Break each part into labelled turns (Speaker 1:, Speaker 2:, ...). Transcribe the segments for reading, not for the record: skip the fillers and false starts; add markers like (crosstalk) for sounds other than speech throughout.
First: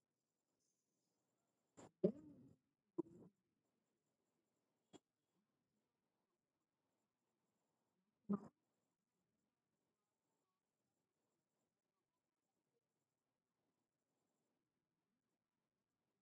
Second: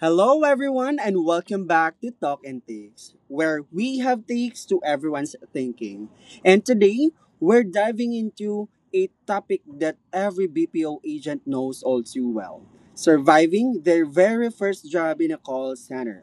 Speaker 1: Hello, everyone, and welcome back to Talk and Takes, where we have takes to everyone's thinking. And today, we're diving into a topic that every BPO agent knows all too well: surviving their very first job in a call center.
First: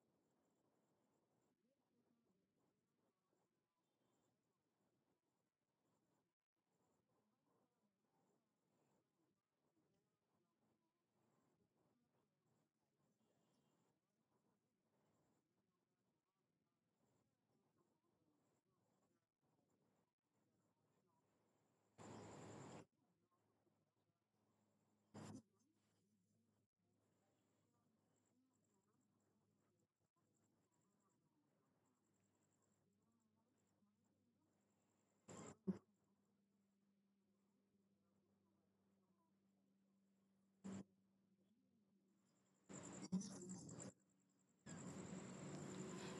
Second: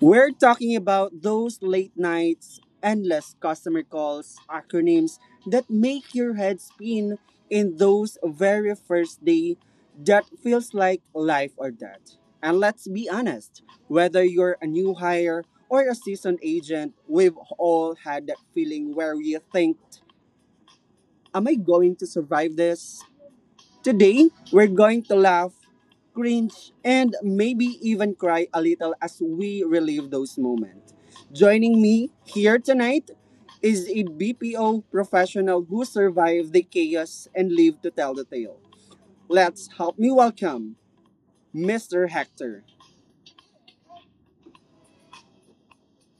Speaker 1: We're talking about those late nights, endless customer calls, acronyms that make your head spin in those very first day that feels like life or death. And let's be honest, whether you're a new hire or a seasoned agent, we've all had that feeling where we think, am I going to survive this? Today, we're going to laugh, cringe, and maybe even cry a little as we relive those moments. Joining me here tonight is a BPO professional who survived the chaos and lived to tell the tale. Let's help me welcome Mr. Hector.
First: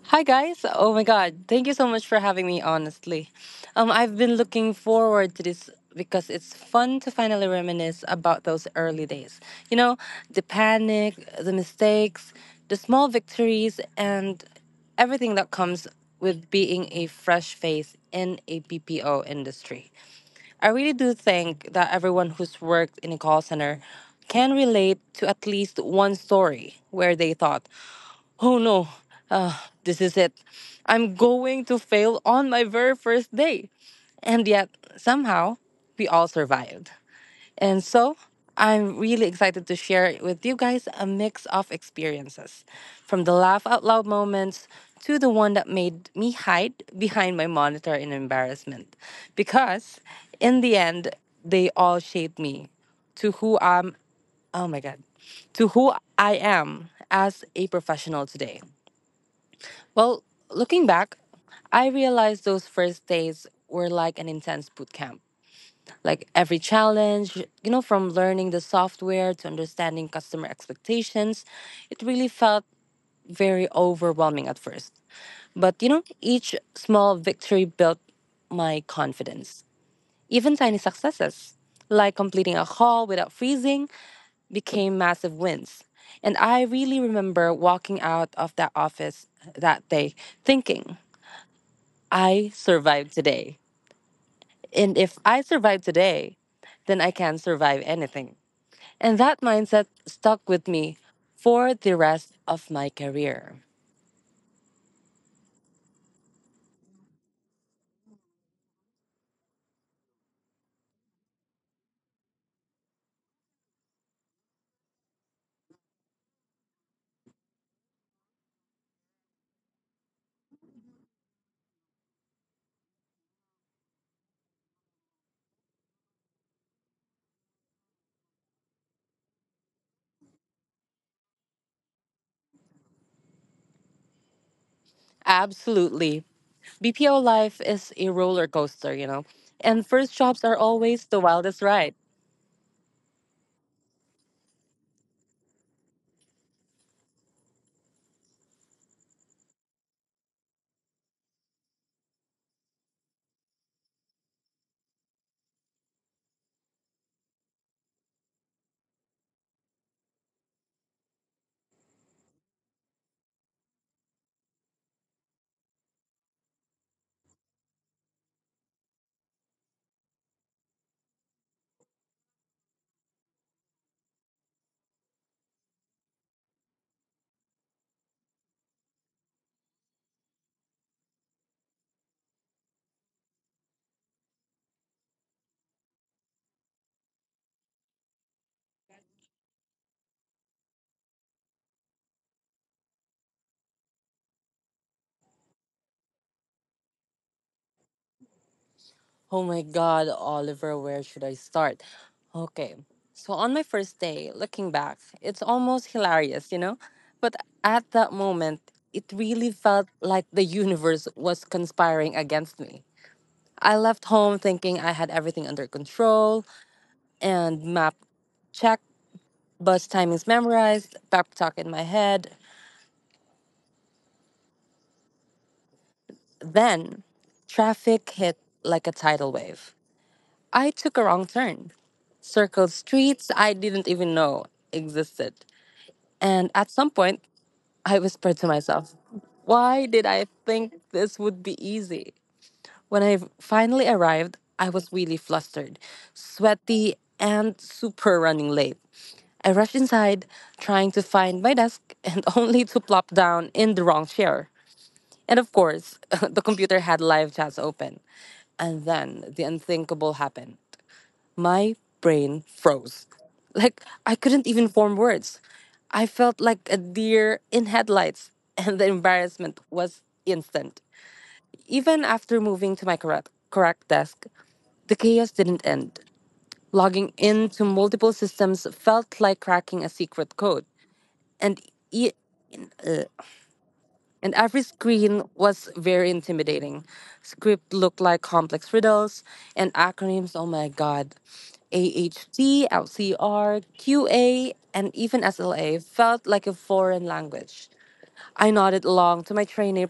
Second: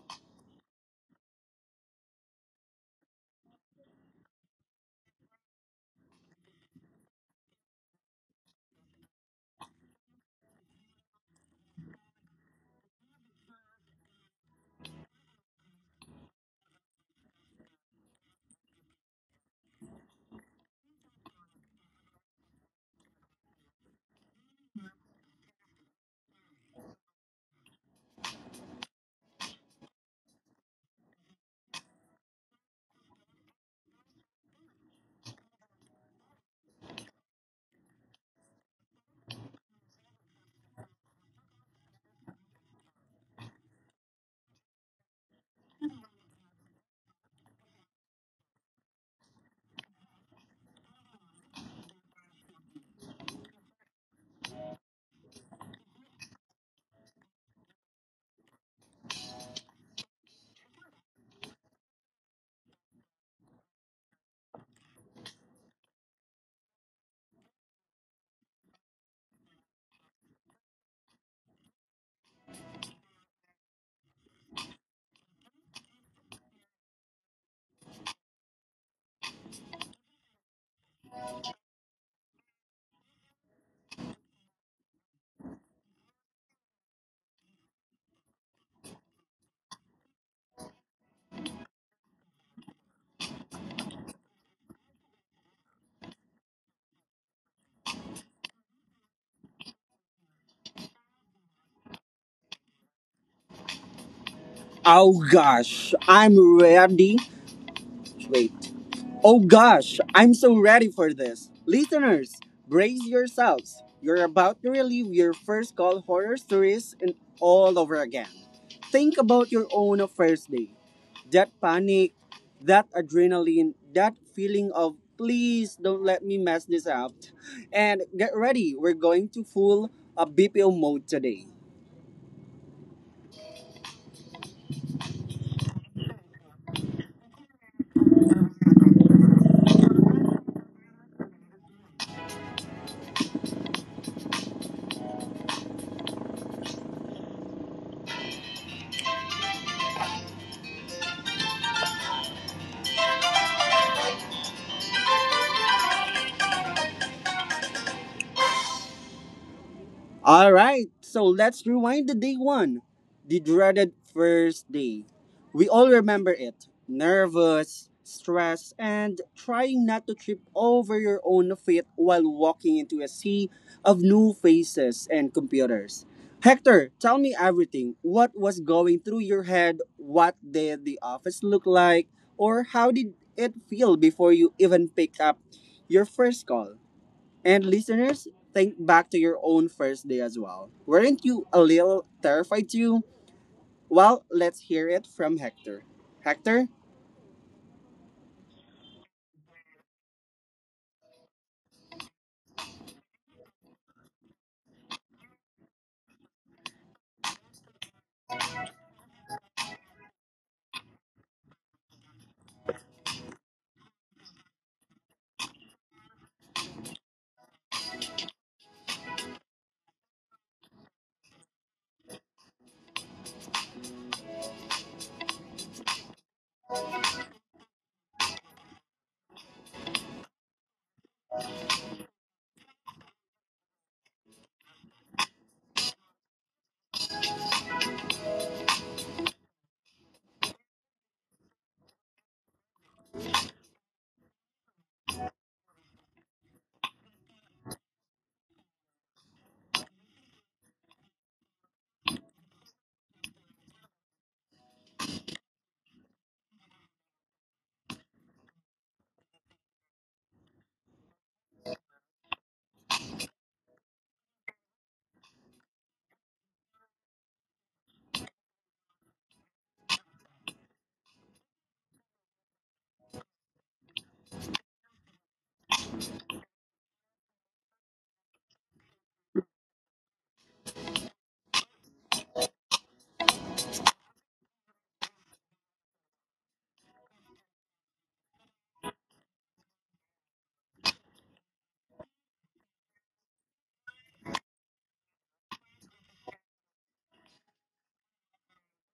Speaker 2: Hi guys. Oh my god. Thank you so much for having me honestly. I've been looking forward to this because it's fun to finally reminisce about those early days. You know, the panic, the mistakes, the small victories, and everything that comes with being a fresh face in a BPO industry. I really do think that everyone who's worked in a call center can relate to at least one story where they thought, oh no, uh, this is it. I'm going to fail on my very first day. And yet, somehow, we all survived. And so, I'm really excited to share with you guys a mix of experiences, from the laugh out loud moments to the one that made me hide behind my monitor in embarrassment. Because in the end, they all shaped me to who I'm oh my god, to who I am as a professional today. Well, looking back, I realized those first days were like an intense boot camp. Like every challenge, from learning the software to understanding customer expectations, it really felt very overwhelming at first. But, each small victory built my confidence. Even tiny successes, like completing a haul without freezing, became massive wins. And I really remember walking out of that office that day thinking, I survived today. And if I survive today, then I can survive anything. And that mindset stuck with me for the rest of my career.
Speaker 1: Oh gosh, I'm ready. Wait, oh gosh, I'm so ready for this. Listeners, brace yourselves. You're about to relive your first call horror stories and all over again. Think about your own first day. That panic, that adrenaline, that feeling of please don't let me mess this up. And get ready, we're going to full a BPO mode today.
Speaker 2: Absolutely. BPO life is a roller coaster. And first jobs are always the wildest ride.
Speaker 1: All right, so let's rewind the day one, the dreaded first day. We all remember it: nervous, stressed, and trying not to trip over your own feet while walking into a sea of new faces and computers. Hector, tell me everything. What was going through your head? What did the office look like? Or how did it feel before you even picked up your first call? And listeners, think back to your own first day as well. Weren't you a little terrified too? Well, let's hear it from Hector. Hector?
Speaker 2: Oh my God, Oliver, where should I start? Okay, so on my first day, looking back, it's almost hilarious, you know? But at that moment, it really felt like the universe was conspiring against me. I left home thinking I had everything under control, and map checked, bus timings memorized, pep talk in my head. Then traffic hit like a tidal wave. I took a wrong turn, circled streets I didn't even know existed. And at some point, I whispered to myself, why did I think this would be easy? When I finally arrived, I was really flustered, sweaty, and super running late. I rushed inside, trying to find my desk, and (laughs) only to plop down in the wrong chair. And of course, (laughs) the computer had live chats open. And then the unthinkable happened. My brain froze. Like I couldn't even form words. I felt like a deer in headlights, (laughs) and the embarrassment was instant. Even after moving to my correct desk, the chaos didn't end. Logging into multiple systems felt like cracking a secret code, and e- every screen was very intimidating. Script looked like complex riddles and acronyms. Oh my god. AHTLCRQA, and even SLA felt like a foreign language. I nodded along to my trainer.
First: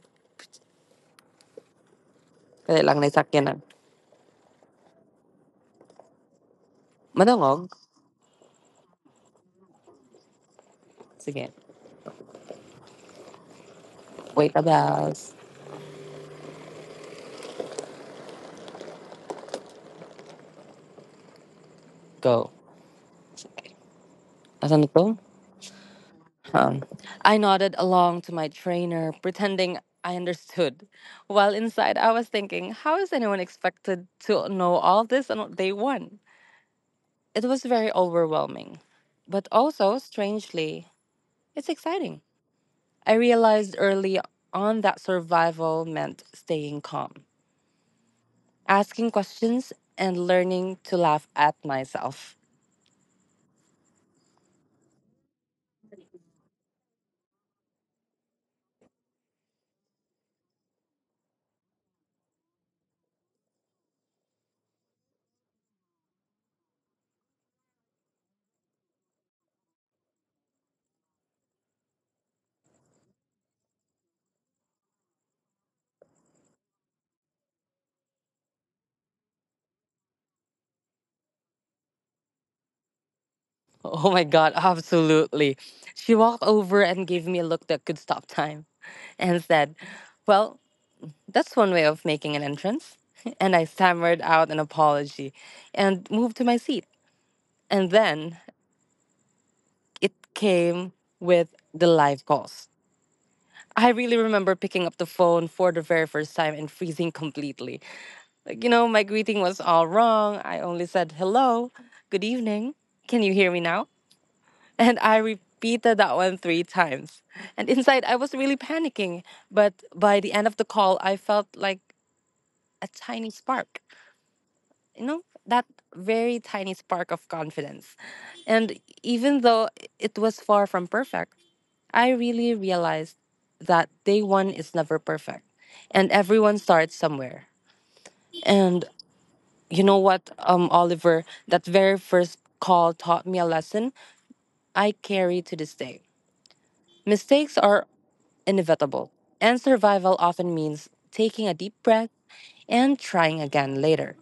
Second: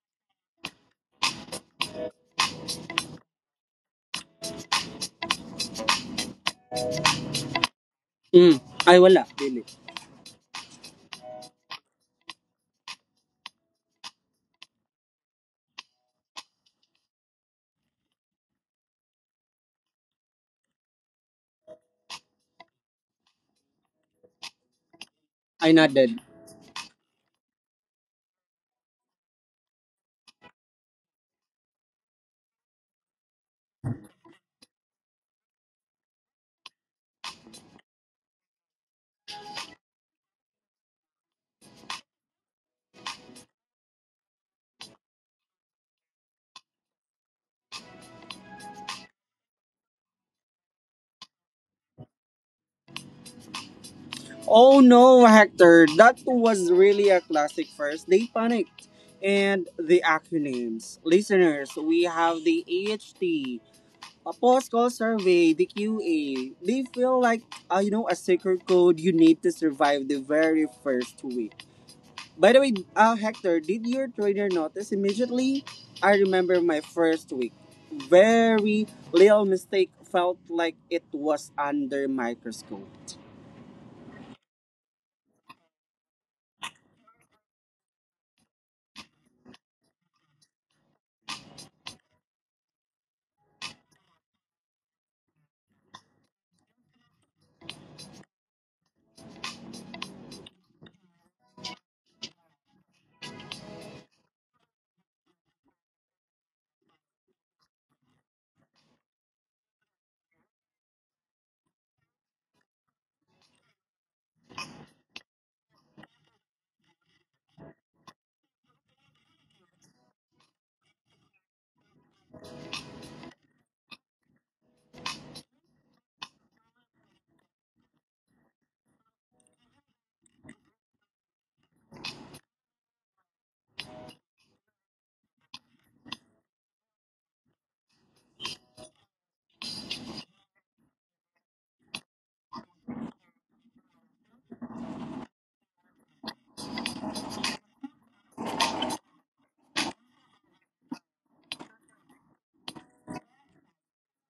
Speaker 2: Kaya lang na isakyanan. Madungog?
Speaker 1: Mm, ay wala, dili.
Speaker 2: Sige. Wait a bells. Go. Asan na to?
Speaker 1: I nodded.
Speaker 2: Um, I nodded along to my trainer, pretending I understood. While inside, I was thinking, how is anyone expected to know all this on day one? It was very overwhelming, but also, strangely, it's exciting. I realized early on that survival meant staying calm, asking questions, and learning to laugh at myself. (laughs)
Speaker 1: Oh no, Hector, that was really a classic first day panic. And the acronyms. Listeners, we have the AHT, a post-call survey, the QA. They feel like, you know, a secret code you need to survive the very first week. By the way, Hector, did your trainer notice immediately? I remember my first week. Very little mistake felt like it was under microscope.
Speaker 2: Oh my god, absolutely. She walked over and gave me a look that could stop time and said, well, that's one way of making an entrance. (laughs) And I stammered out an apology and moved to my seat. And then it came with the live calls. I really remember picking up the phone for the very first time and freezing completely. Like, my greeting was all wrong. I only said, hello, good evening. Can you hear me now? (laughs) And I repeated that one three times. And inside, I was really panicking. But by the end of the call, I felt like a tiny spark. That very tiny spark of confidence, and even though it was far from perfect, I really realized that day one is never perfect and everyone starts somewhere. And you know what, Oliver, that very first call taught me a lesson I carry to this day. Mistakes are inevitable, and survival often means taking a deep breath and trying again later.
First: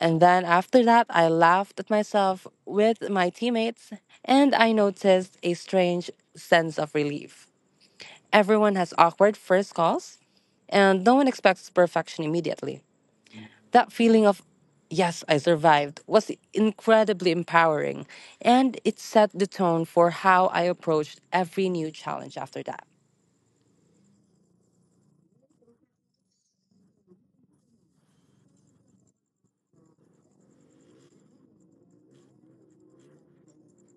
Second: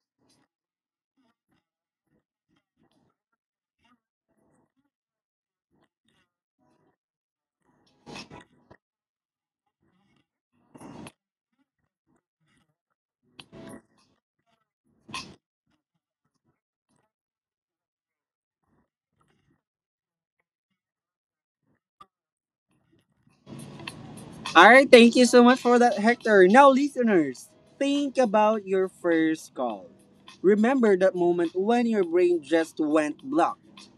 Speaker 2: And then after that, I laughed at myself with my teammates and I noticed a strange sense of relief. Everyone has awkward first calls and no one expects perfection immediately. That feeling of, yes, I survived, was incredibly empowering, and it set the tone for how I approached every new challenge after that.
Speaker 1: All right, thank you so much for that, Hector. Now, listeners, think about your first call. Remember that moment when your brain just went blocked.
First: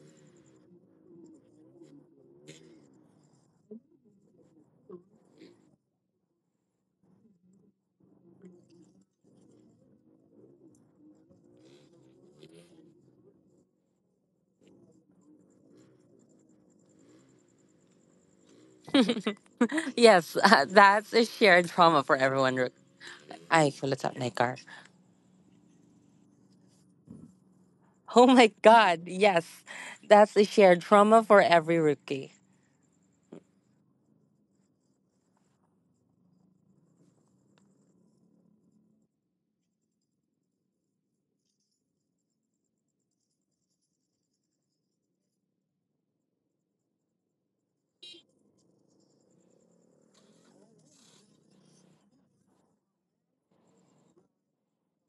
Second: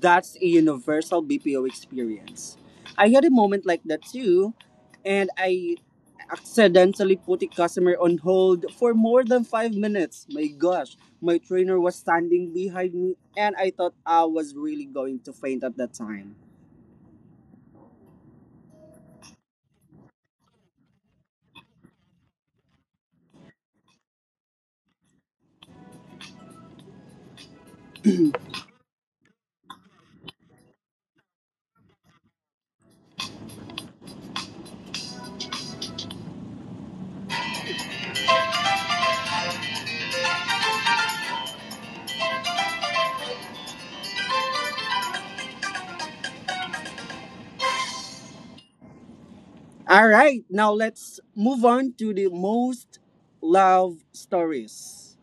Speaker 1: That's a universal BPO experience. I had a moment like that too, and I accidentally put a customer on hold for more than 5 minutes. My gosh, my trainer was standing behind me and I thought I was really going to faint at that time.
Speaker 2: Yes, (laughs) that's a shared trauma for everyone. Rick. Ay, kulit sa naikar. Oh my God, yes. That's a shared trauma for every rookie.
Speaker 1: All right, now let's move on to the most love stories.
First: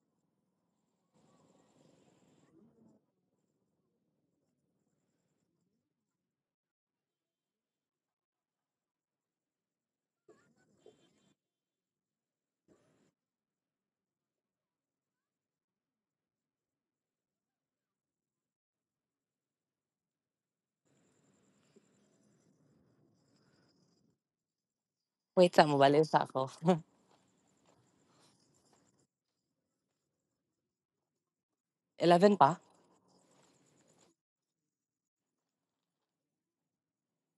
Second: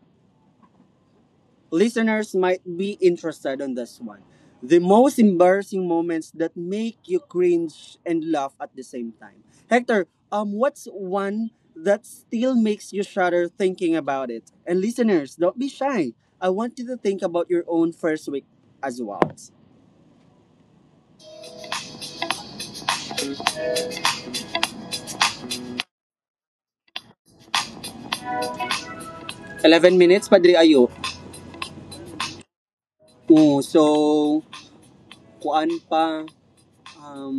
Speaker 1: Listeners might be interested on this one. The most embarrassing moments that make you cringe and laugh at the same time. Hector, what's one that still makes you shudder thinking about it? And listeners, don't be shy. I want you to think about your own first week as well.
Speaker 2: Wait, sa mabalis ako.
Speaker 1: 11 minutes, Padre Ayo.
Speaker 2: 11 pa?
Speaker 1: Oo, so, kuan pa, um,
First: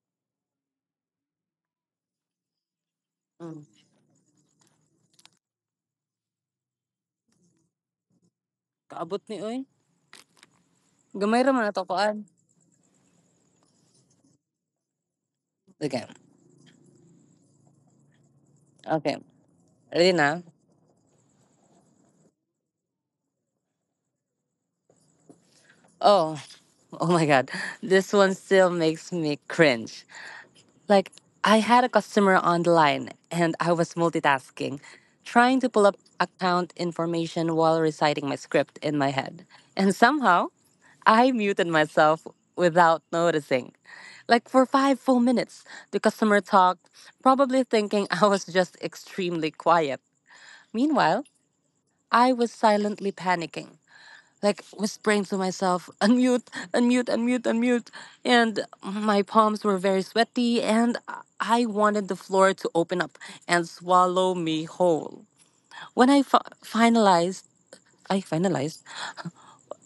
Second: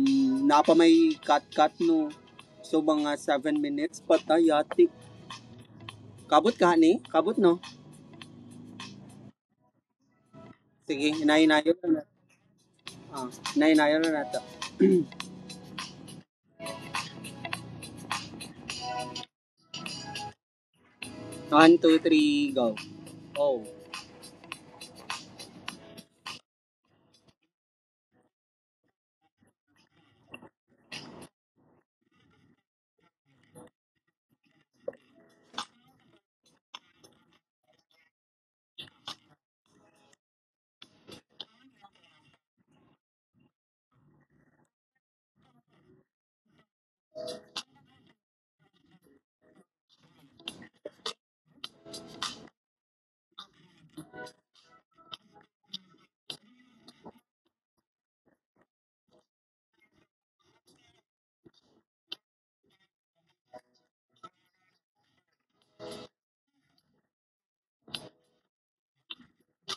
Speaker 1: napa may cut-cut no. So, mga 7
Speaker 2: Mm.
Speaker 1: minutes pa tayo, ati. Kabot ka, ni? Kabot, no?
Speaker 2: Kaabot ni Uy.
Speaker 1: Sige,
Speaker 2: Gamay ra man
Speaker 1: inayo-inayo na natin.
Speaker 2: atokoan.
Speaker 1: Ah, inayo-inayo na natin.
Speaker 2: Okay, okay. Ready na?
Speaker 1: One, two, three, go. Oh.
Speaker 2: Oh, oh my God. This one still makes me cringe. Like, I had a customer on the line and I was multitasking, trying to pull up account information while reciting my script in my head. And somehow, I muted myself without noticing. Like, for five full minutes, the customer talked, probably thinking (laughs) I was just extremely quiet. Meanwhile, I was silently panicking, like whispering to myself, unmute, unmute, unmute, unmute. And my palms were very sweaty, and I wanted the floor to open up and swallow me whole. When I fi- finalized, I finalized,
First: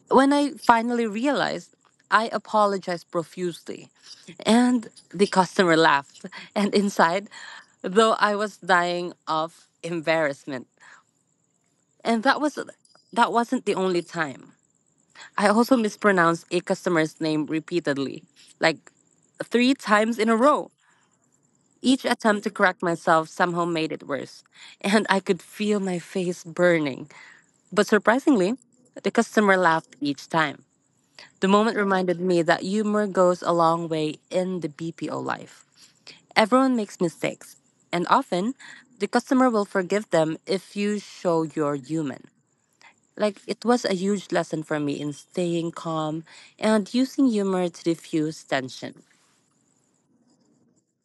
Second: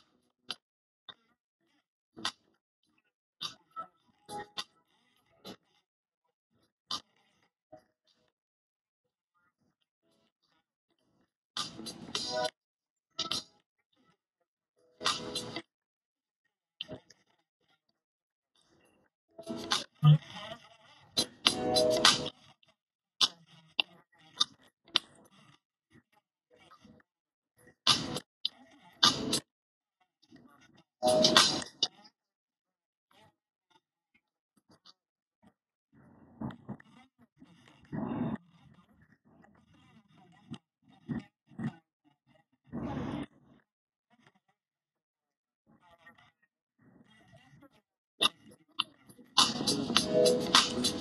Speaker 2: when I finally realized, I apologized profusely. And the customer laughed. And inside, though, I was dying of embarrassment. And that wasn't the only time. I also mispronounced a customer's name repeatedly, like three times in a row. Each attempt to correct myself somehow made it worse, (laughs) and I could feel my face burning. But surprisingly, the customer laughed each time. The moment reminded me that humor goes a long way in the BPO life. Everyone makes mistakes, and often the customer will forgive them if you show you're human. Like it was a huge lesson for me in staying calm and using humor to diffuse tension.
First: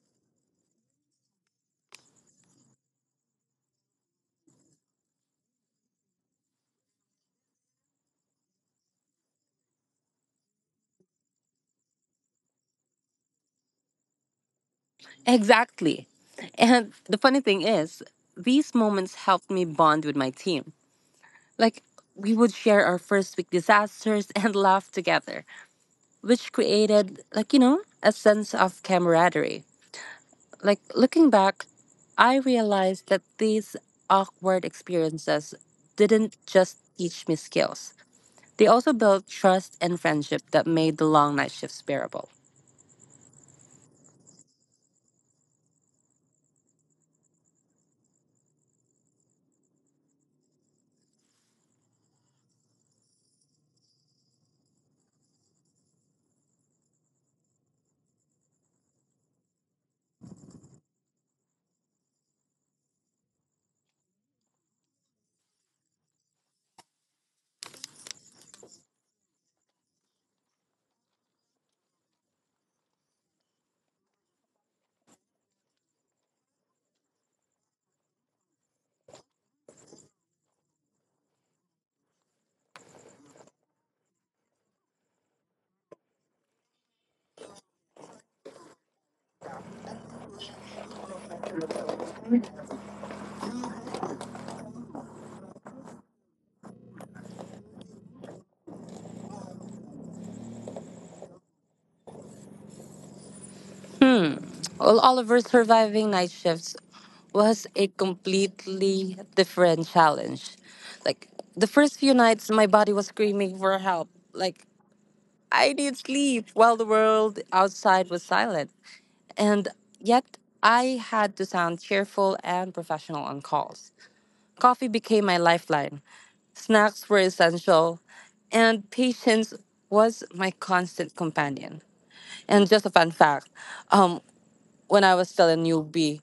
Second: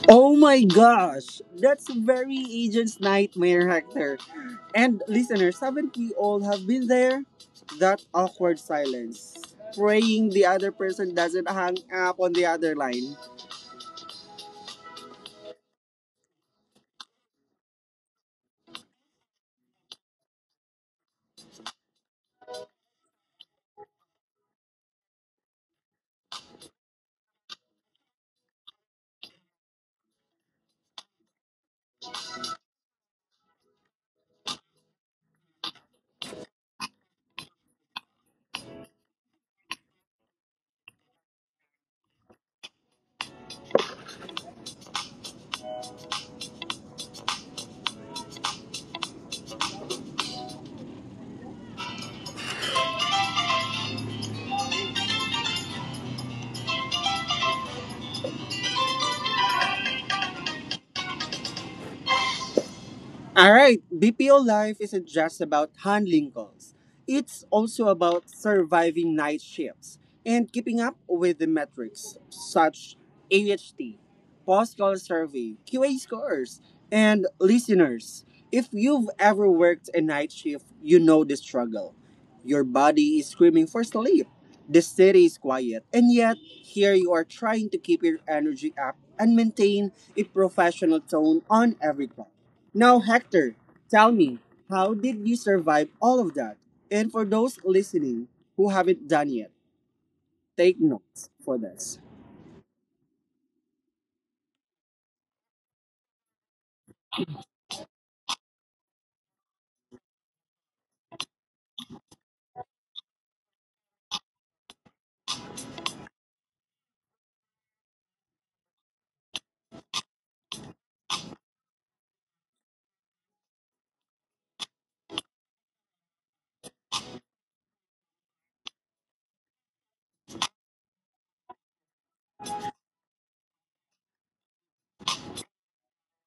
Speaker 1: Oh my gosh! That's very agent's nightmare, Hector. And listeners, haven't we all have been there? That awkward silence. Praying the other person doesn't hang up on the other line.
Speaker 2: Exactly. And the funny thing is, these moments helped me bond with my team. Like, we would share our first week disasters (laughs) and laugh together, which created, like, a sense of camaraderie. Like, looking back, I realized that these awkward experiences didn't just teach me skills. They also built trust and friendship that made the long night shifts bearable.
Speaker 1: All right, BPO life isn't just about handling calls. It's also about surviving night shifts and keeping up with the metrics such AHT, post call survey, QA scores, and listeners. If you've ever worked a night shift, you know the struggle. Your body is screaming for sleep. The city is quiet, and yet here you are trying to keep your energy up and maintain a professional tone on every call. Now, Hector, tell me, how did you survive all of that? And for those listening who haven't done yet, take notes for this.
Speaker 2: All Oliver's surviving night shifts was a completely different challenge. Like the first few nights, my body was screaming for help. Like I need sleep, while the world outside was silent. And yet, I had to sound cheerful and professional on calls. Coffee became my lifeline. Snacks were essential, and patience was my constant companion. And just a fun fact, um, when I was still a newbie,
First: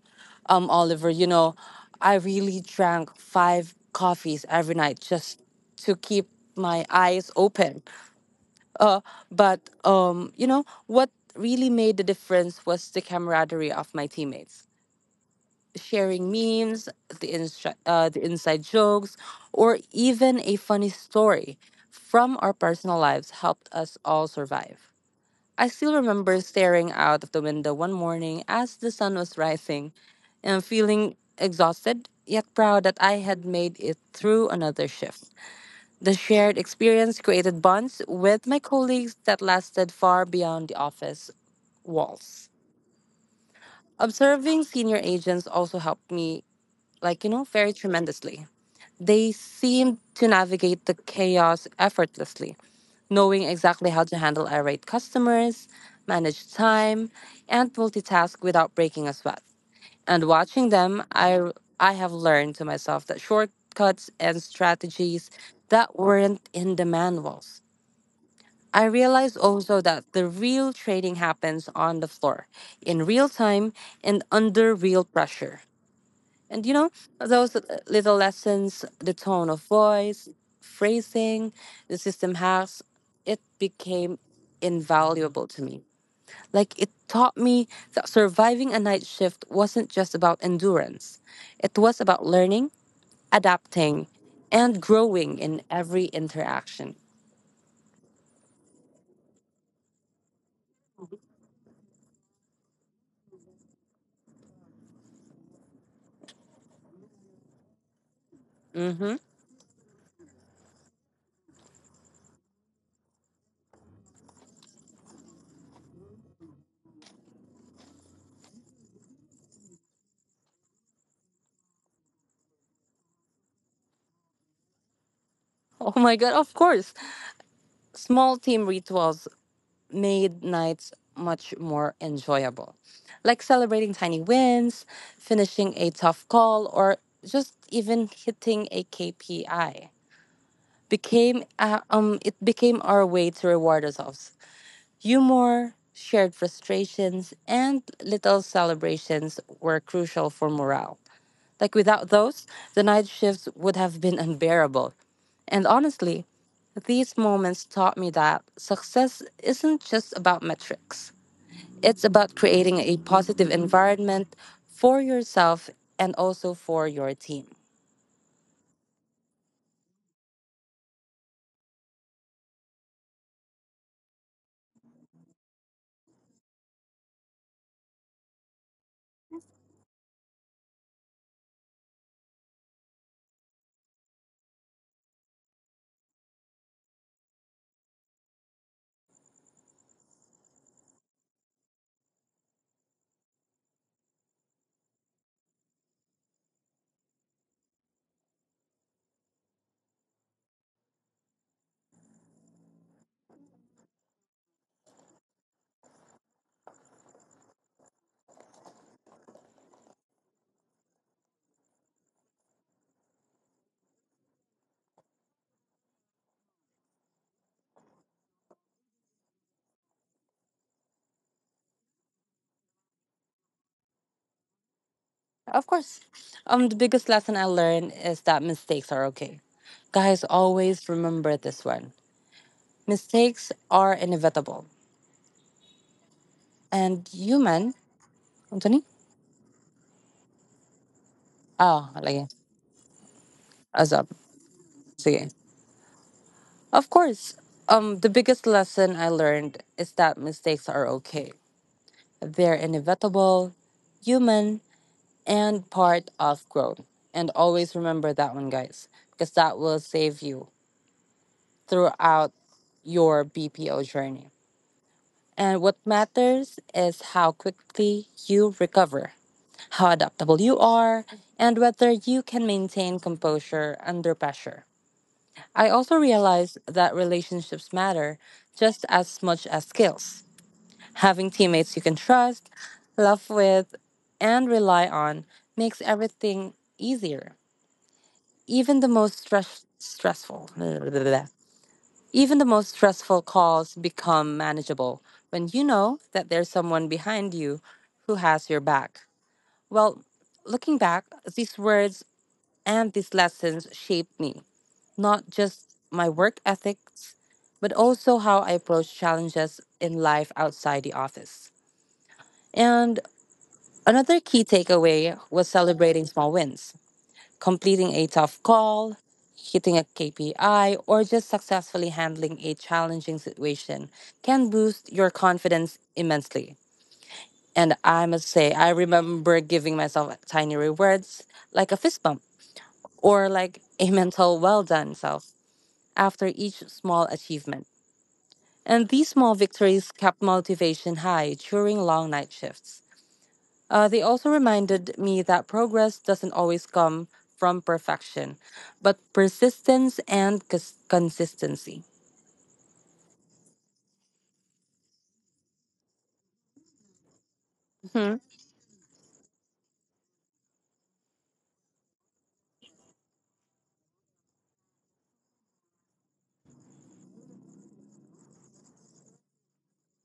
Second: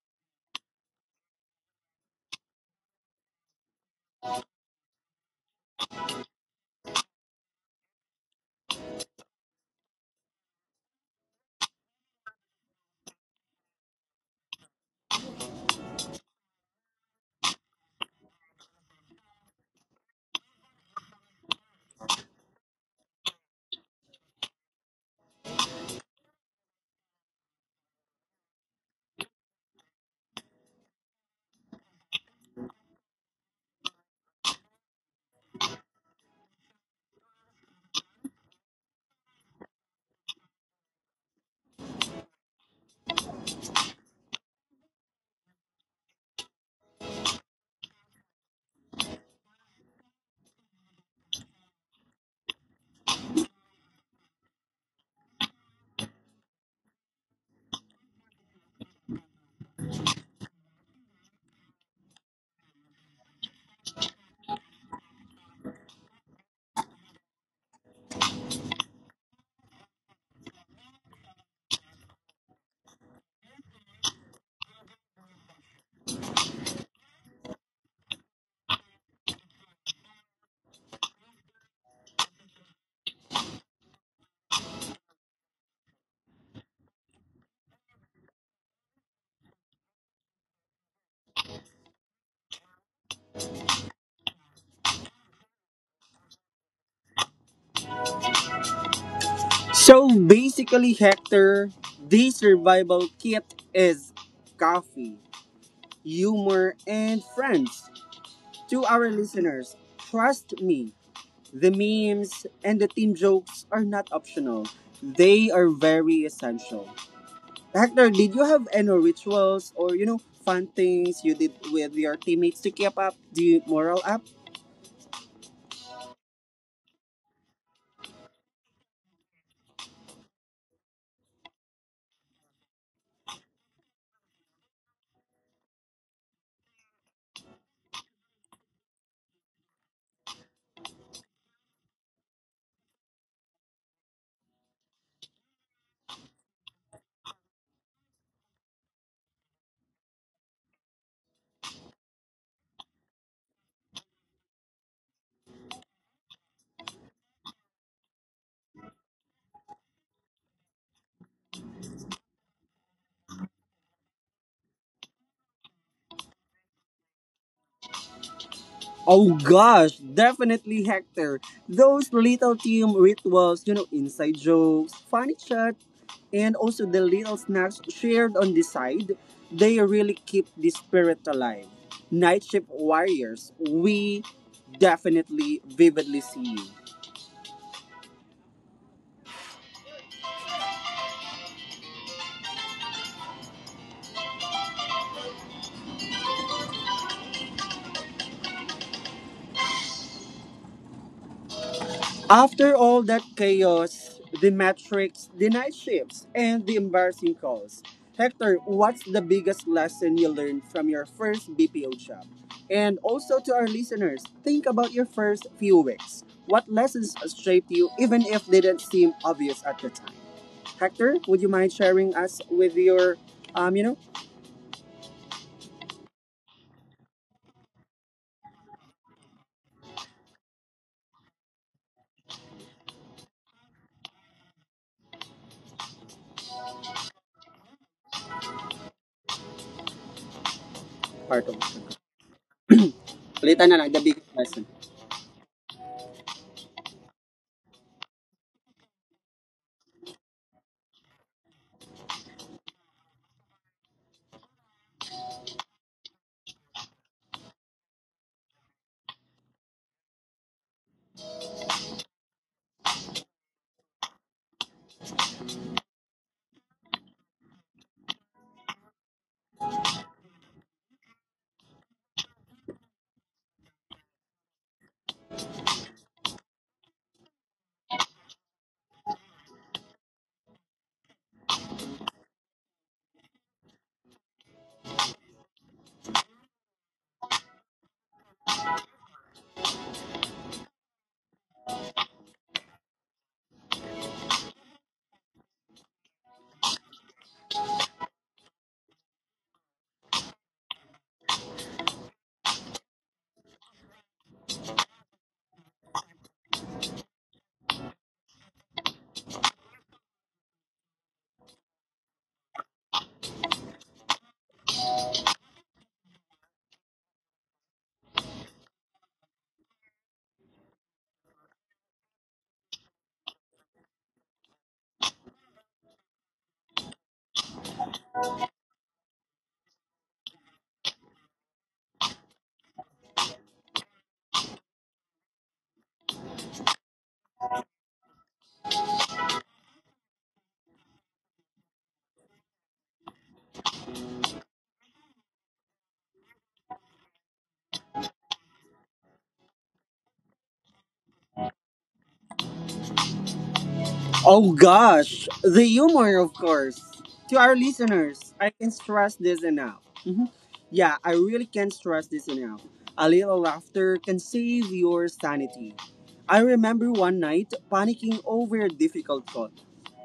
Speaker 2: Oliver, I really drank five coffees every night just to keep my eyes open. Uh, but what really made the difference was the camaraderie of my teammates, sharing memes, the inside jokes, or even a funny story from our personal lives helped us all survive. I still remember staring out of the window one morning as the sun was rising and feeling exhausted yet proud that I had made it through another shift. The shared experience created bonds with my colleagues that lasted far beyond the office walls. Observing senior agents also helped me, like, very tremendously. They seemed to navigate the chaos effortlessly, knowing exactly how to handle irate customers, manage time, and multitask without breaking a sweat. And watching them, I have learned to myself that shortcuts and strategies that weren't in the manuals. I realized also that the real training happens on the floor, in real time, and under real pressure. And those little lessons, the tone of voice, phrasing, the system has, it became invaluable to me. Like it taught me that surviving a night shift wasn't just about endurance, it was about learning, adapting, and growing in every interaction.
Speaker 1: So basically, Hector, the survival kit is coffee, humor, and friends. To
Speaker 2: Hmm.
Speaker 1: our listeners, trust me, the memes and the team jokes are not optional, they are very essential. Hector, did you have any rituals or fun things you did with your teammates to keep up the morale up?
Speaker 2: Oh my God, of course. Small team rituals made nights much more enjoyable. Like celebrating tiny wins, finishing a tough call, or just even hitting a KPI. Became it became our way to reward ourselves. Humor, shared frustrations, and little celebrations were crucial for morale. Like without those, the night shifts would have been unbearable. And honestly, these moments taught me that success isn't just about metrics. It's about creating a positive environment for yourself and also for your team.
Speaker 1: Oh gosh, definitely Hector. Those little team rituals, inside jokes, funny chat, and also the little snacks shared on the side, they really keep the spirit alive. Night shift warriors, we definitely vividly see you. After all that chaos, the metrics, the night shifts, and the embarrassing calls, Hector, what's the biggest lesson you learned from your first BPO job? And also to our listeners, think about your first few weeks. What lessons shaped you, even if they didn't seem obvious at the time? Hector, would you mind sharing us with your, um, you know,
Speaker 2: Of course, the biggest lesson I learned is that mistakes are okay. Guys, always remember this one. Mistakes are inevitable. And human, Anthony?
Speaker 1: part of
Speaker 2: Oh,
Speaker 1: it?
Speaker 2: lagi.
Speaker 1: Ulitan na lang,
Speaker 2: Azab.
Speaker 1: the biggest lesson.
Speaker 2: Sige. Of course, the biggest lesson I learned is that mistakes are okay. They're inevitable, human, and part of growth. And always remember that one, guys, because that will save you throughout your BPO journey. And what matters is how quickly you recover, how adaptable you are, and whether you can maintain composure under pressure. I also realized that relationships matter just as much as skills. Having teammates you can trust, laugh with, and rely on makes everything easier, even the most stressful (laughs) even the most stressful calls become manageable when you know that there's someone behind you who has your back. Well, looking back, these words and these lessons shaped me, not just my work ethics but also how I approach challenges in life outside the office. And another key takeaway was celebrating small wins. Completing a tough call, hitting a KPI, or just successfully handling a challenging situation can boost your confidence immensely. And I must say, I remember giving myself tiny rewards like a fist bump or like a (laughs) mental well done self after each small achievement. And these small victories kept motivation high during long night shifts. They also reminded me that progress doesn't always come from perfection, but persistence and consistency.
Speaker 1: Oh gosh, the humor, of course. To our
Speaker 2: Hmm.
Speaker 1: listeners, I can stress this enough. Mhm. Yeah, I really can't stress this enough. A little laughter can save your sanity. I remember one night panicking over a difficult thought.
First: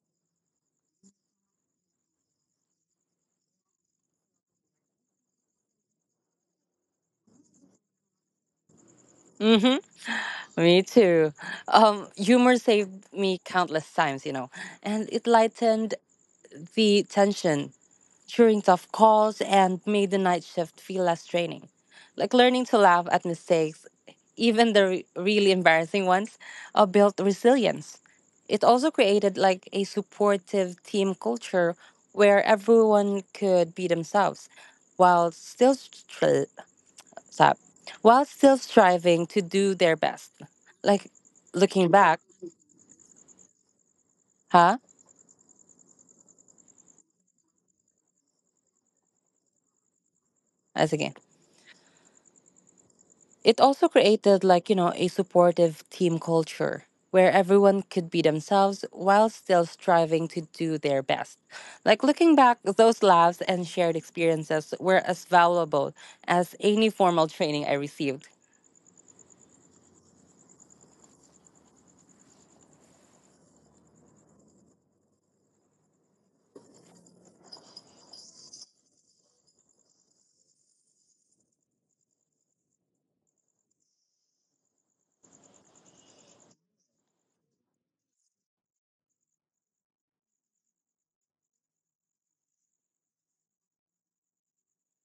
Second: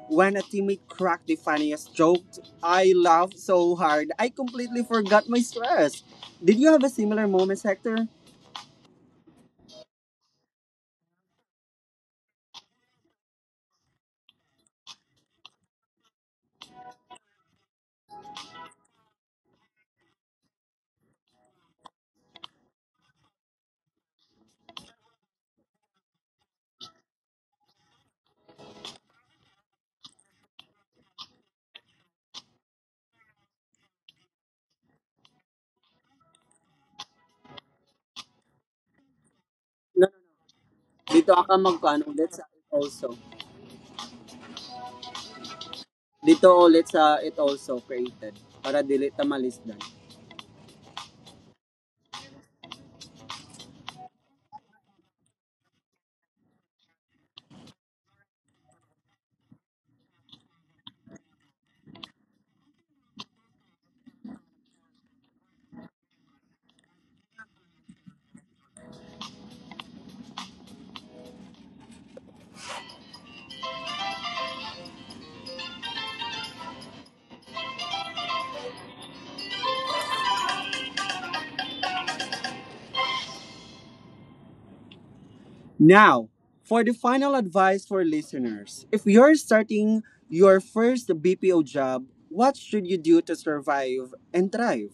Speaker 1: When a teammate cracked the funniest joke, I laughed so hard I completely forgot my stress. Did you have a similar moment, Hector?
Speaker 2: Hmm. Me too. Humor saved me countless times, and it lightened the tension during tough calls and made the night shift feel less draining. Like learning to laugh at mistakes, even the really embarrassing ones, built resilience. It also created like a supportive team culture where everyone could be themselves while sa- while still striving to do their
Speaker 1: No,
Speaker 2: best. Like
Speaker 1: dito ako
Speaker 2: looking
Speaker 1: magkano.
Speaker 2: back,
Speaker 1: That's also.
Speaker 2: huh?
Speaker 1: Dito ulit sa it also created para dili ta malisdan.
Speaker 2: As again. It also created like, a supportive team culture where everyone could be themselves while still striving to do their best. Like looking back, those laughs and shared experiences were as valuable as any formal training I received.
Speaker 1: Now, for the final advice for listeners, if you're starting your first BPO job, what should you do to survive and thrive?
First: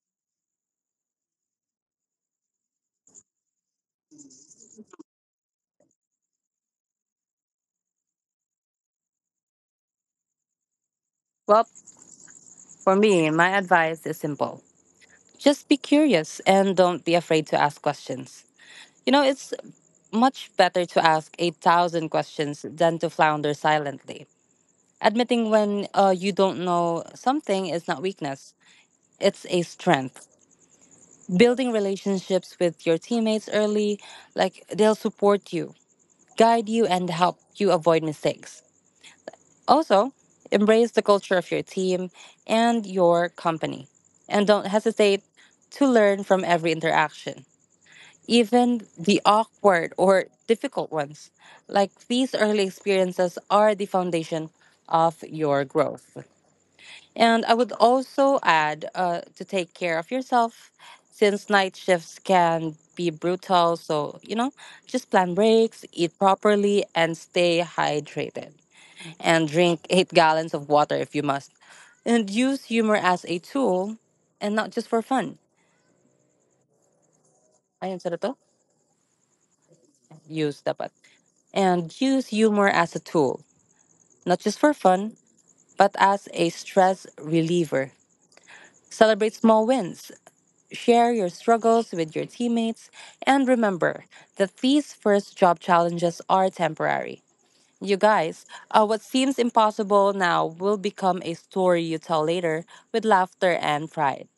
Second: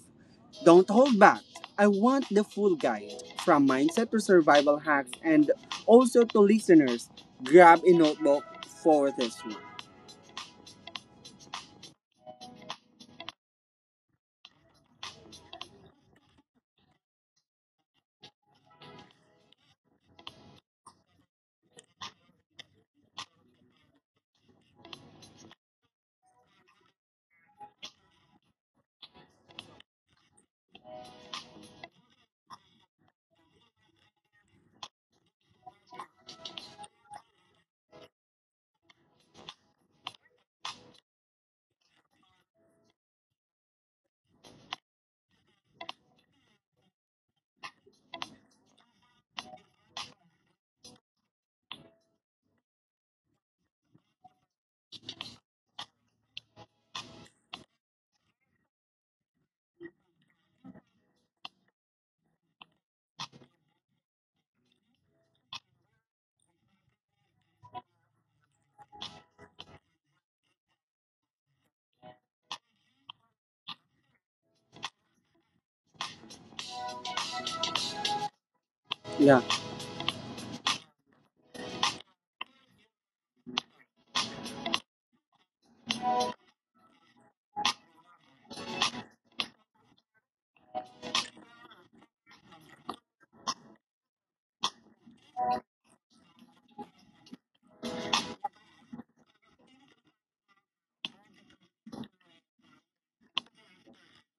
Speaker 1: Don't hold back. I want the full guide from mindset to survival hacks and also to listeners, grab a notebook for this one.
Speaker 2: Well, for me, my advice is simple. Just be curious and don't be afraid to ask questions. You know, it's much better to ask a thousand questions than to flounder silently. Admitting when you don't know something is not weakness, it's a strength. Building relationships with your teammates early, like they'll support you, guide you, and help you avoid mistakes. Also, embrace the culture of your team and your company. And don't hesitate to learn from every interaction, even the awkward or difficult ones. Like these early experiences are the foundation of your growth. And I would also add to take care of yourself, since night shifts can be brutal. So, you know, just plan breaks, eat properly, and stay hydrated. And drink 8 gallons of water if you must. And use humor as a tool and not just for fun. Ayun, sa to?
Speaker 1: Yeah.
Speaker 2: Use dapat. And use humor as a tool, not just for fun, but as a stress reliever. Celebrate small wins. Share your struggles with your teammates, and remember that these first job challenges are temporary. You guys, what seems impossible now will become a story you tell later with laughter and pride.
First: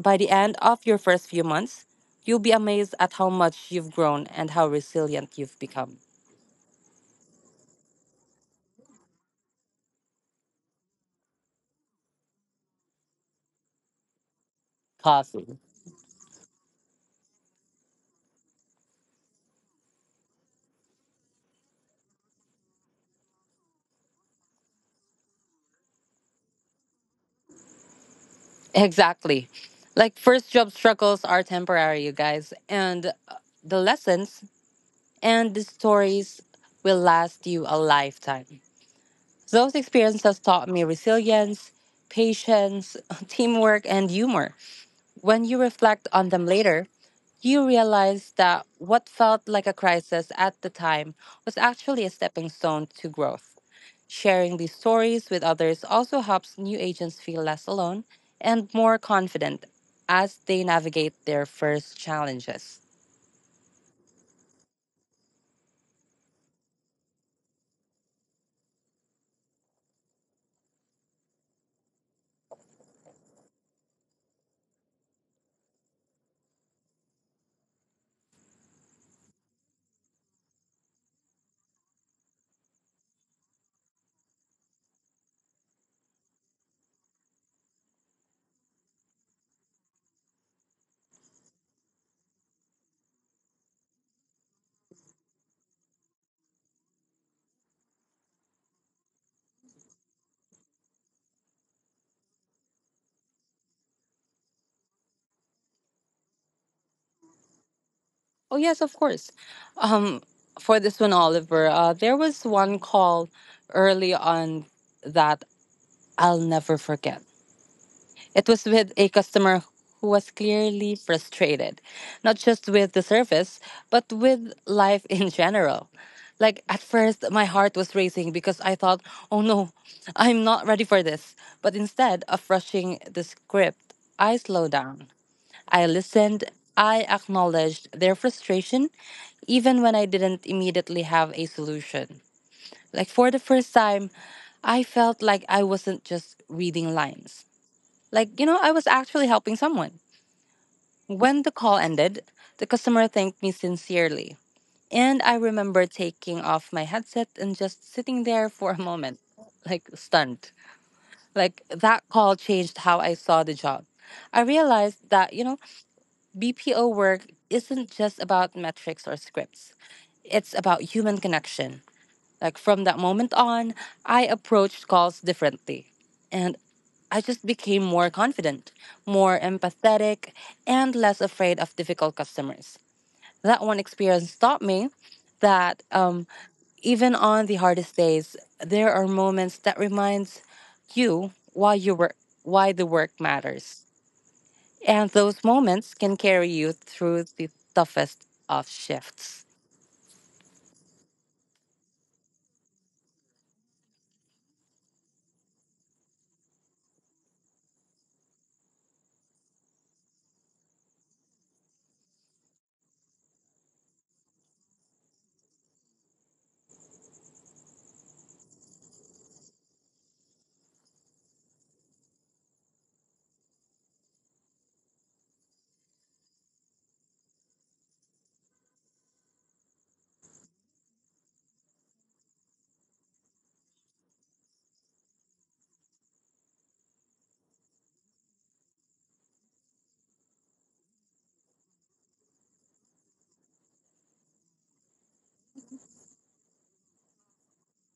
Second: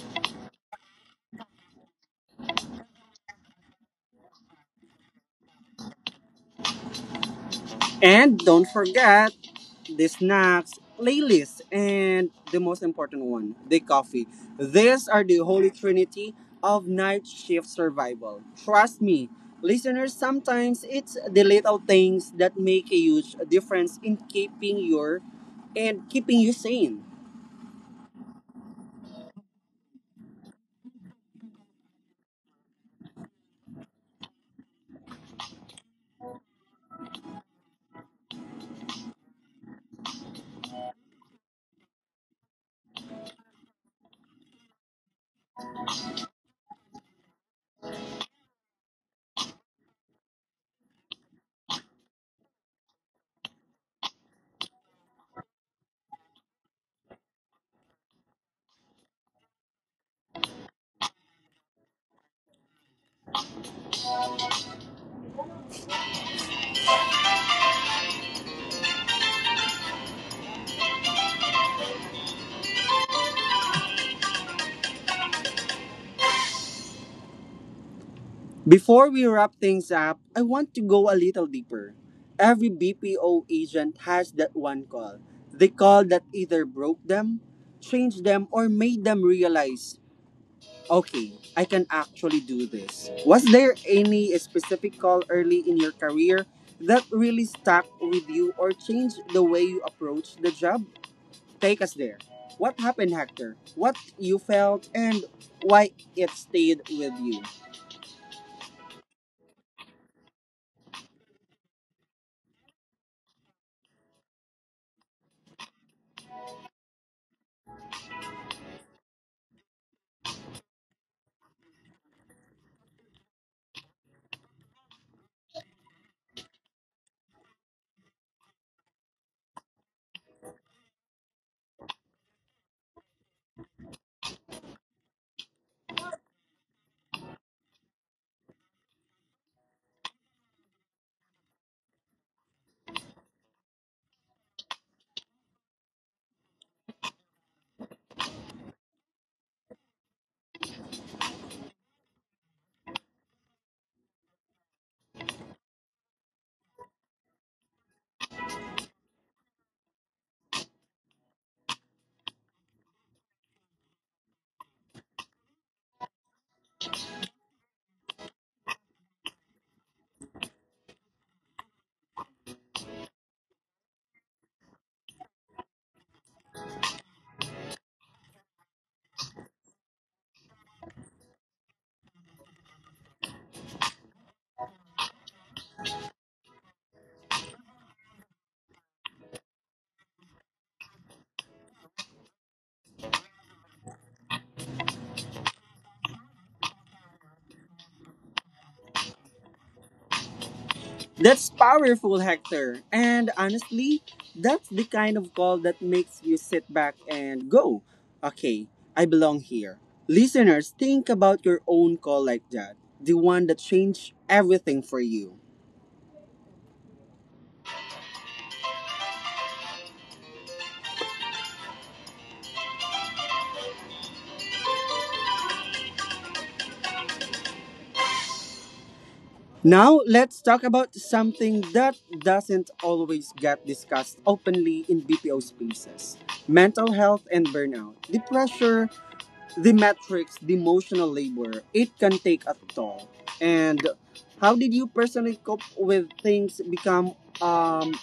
Speaker 2: By the end of your first few months, you'll be amazed at how much you've grown and how resilient you've become.
Speaker 1: And don't forget the snacks, playlist, and the most important one, the coffee. These are the
Speaker 2: Awesome.
Speaker 1: holy trinity of night shift survival. Trust me, listeners, sometimes it's the little things that make a huge difference in keeping your and keeping you sane.
Speaker 2: Exactly. Like first job struggles are temporary, you guys, and the lessons and the stories will last you a lifetime. Those experiences taught me resilience, patience, (laughs) teamwork, and humor. When you reflect on them later, you realize that what felt like a crisis at the time was actually a stepping stone to growth. Sharing these stories with others also helps new agents feel less alone and more confident as they navigate their first challenges.
Speaker 1: Before we wrap things up, I want to go a little deeper. Every BPO agent has that one call. The call that either broke them, changed them, or made them realize okay, I can actually do this. Was there any specific call early in your career that really stuck with you or changed the way you approach the job? Take us there. What happened, Hector? What you felt and why it stayed with you?
Speaker 2: Oh yes, of course. Um, for this one, Oliver, there was one call early on that I'll never forget. It was with a customer who was clearly frustrated, not just with the service, but with life (laughs) in general. Like at first, my heart was racing because I thought, "Oh no, I'm not ready for this." But instead of rushing the script, I slowed down. I listened. I acknowledged their frustration, even when I didn't immediately have a solution. Like, for the first time, I felt like I wasn't just reading lines. Like, you know, I was actually helping someone. When the call ended, the customer thanked me sincerely. And I remember taking off my headset and just sitting there for a moment, like stunned. Like, that call changed how I saw the job. I realized that, you know, BPO work isn't just about metrics or scripts. It's about human connection. Like from that moment on, I approached calls differently. And I just became more confident, more empathetic, and less afraid of difficult customers. That one experience taught me that even on the hardest days, there are moments that reminds you why you work, why the work matters. And those moments can carry you through the toughest of shifts.
Speaker 1: That's powerful, Hector. And honestly, that's the kind of call that makes you sit back and go, okay, I belong here. Listeners, think about your own call like that, the one that changed everything for you. Now, let's talk about something that doesn't always get discussed openly in BPO spaces: mental health and burnout, the pressure, the metrics, the emotional labor, it can take a toll. And how did you personally cope with things become um,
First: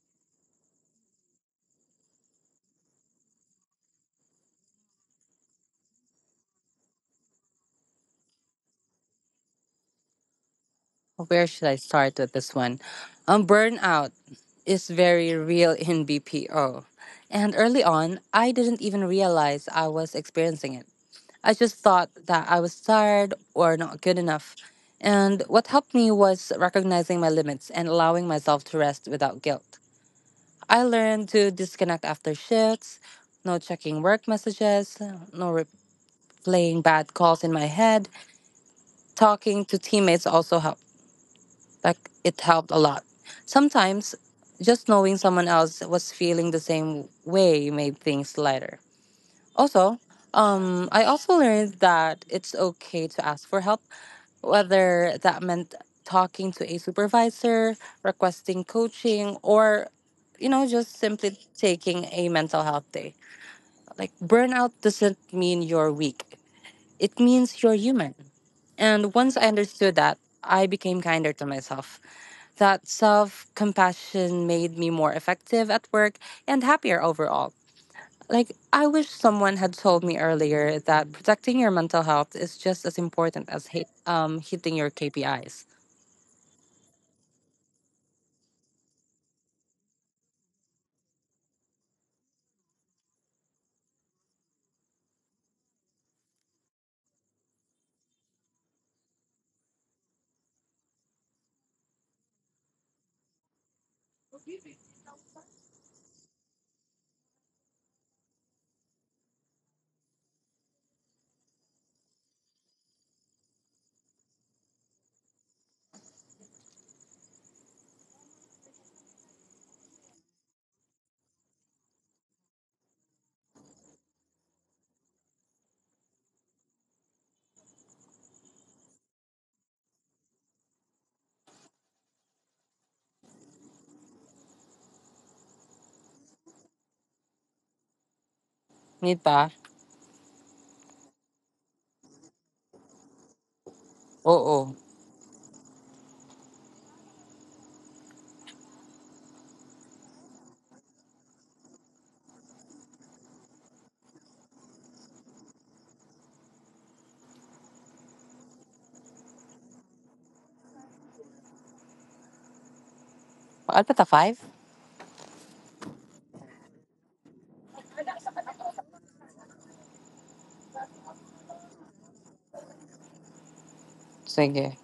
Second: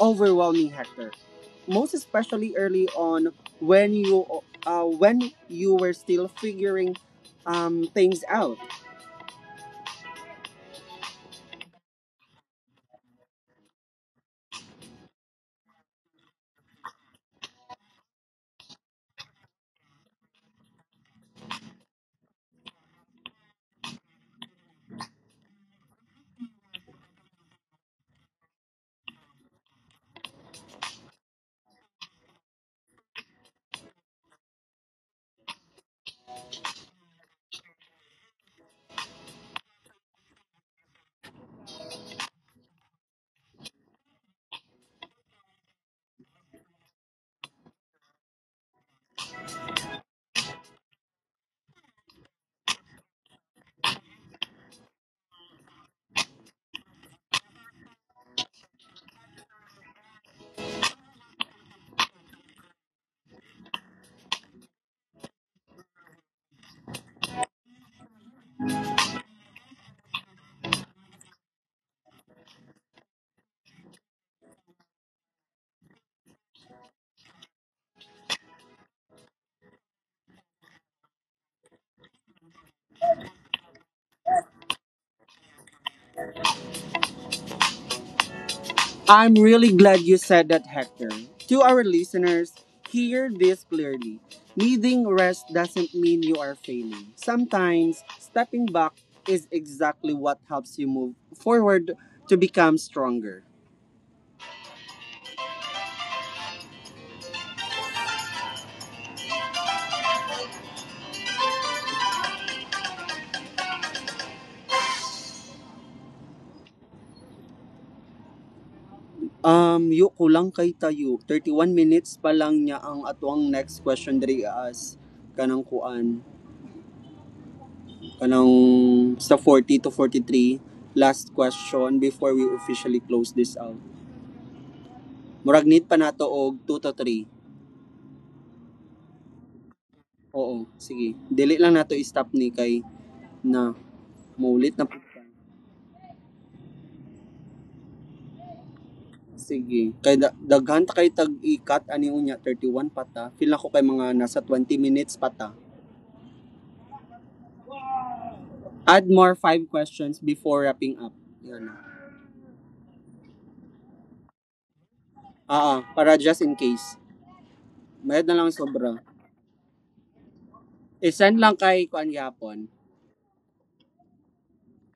Speaker 1: overwhelming, Hector? Most especially early on when you when you were still figuring things out.
Speaker 2: Where should I start with this one? Burnout is very real in BPO. And early on, I didn't even realize I was experiencing it. I just thought that I was tired or not good enough. And what helped me was recognizing my limits and allowing myself to rest without guilt. I learned to disconnect after shifts, no checking work messages, no playing bad calls in my head. Talking to teammates also helped. Like it helped a lot. Sometimes just knowing someone else was feeling the same way made things lighter. Also, I also learned that it's okay to ask for help, whether that meant talking to a supervisor, requesting coaching, or you know, just simply taking a mental health day. Like burnout doesn't mean you're weak. It means you're human. And once I understood that, I became kinder to myself. That self compassion made me more effective at work and happier overall. Like, I wish someone had told me earlier that protecting your mental health is just as important as hitting your KPIs.
Speaker 1: I'm really glad you said that, Hector. To our listeners, hear this clearly. Needing rest doesn't mean you are failing. Sometimes, stepping back is exactly what helps you move forward to become stronger. Yu kulang kay tayo. 31 minutes pa lang niya ang atuang next question diri as kanang kuan, kanang sa 40 to 43 last question before we officially close this out. Murag need pa nato og two to three.
Speaker 2: Need ba?
Speaker 1: Oo, sige. Dili lang nato i-stop ni kay na maulit na
Speaker 2: Oo.
Speaker 1: puta. Sige. Kay daghan ta kay tag ikat ani unya one pata. Feel ako kay mga nasa 20 minutes pata. Add more five questions before wrapping up. Yan.
Speaker 2: Paal pa ta five?
Speaker 1: Ah, ah, para just in case. Mayad na lang sobra. I-send lang kay kuan yapon.
Speaker 2: Sige.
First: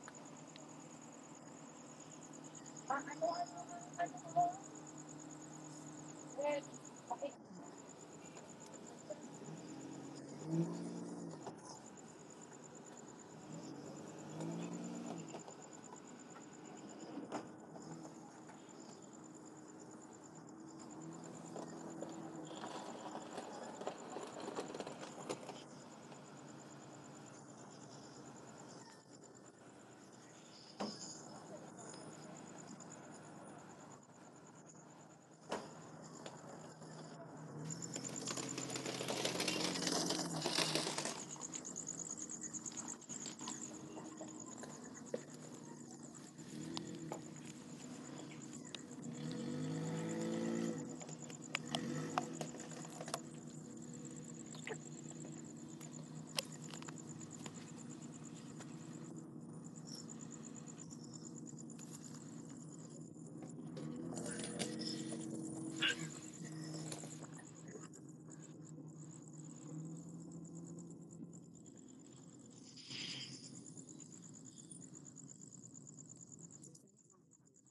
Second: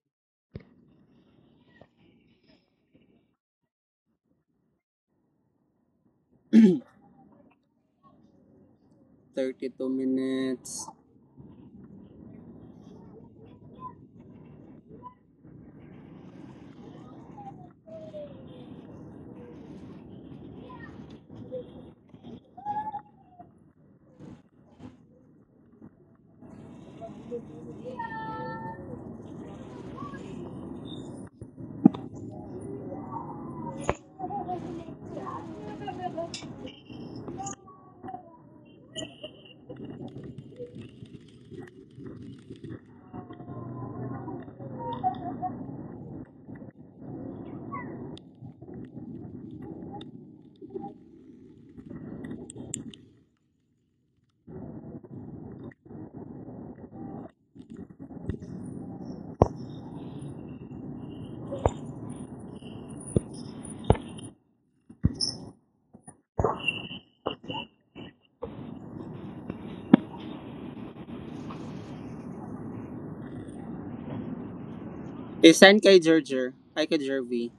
Speaker 1: 2 minutes. I-send kay Jerjer. Ay kay Jervy.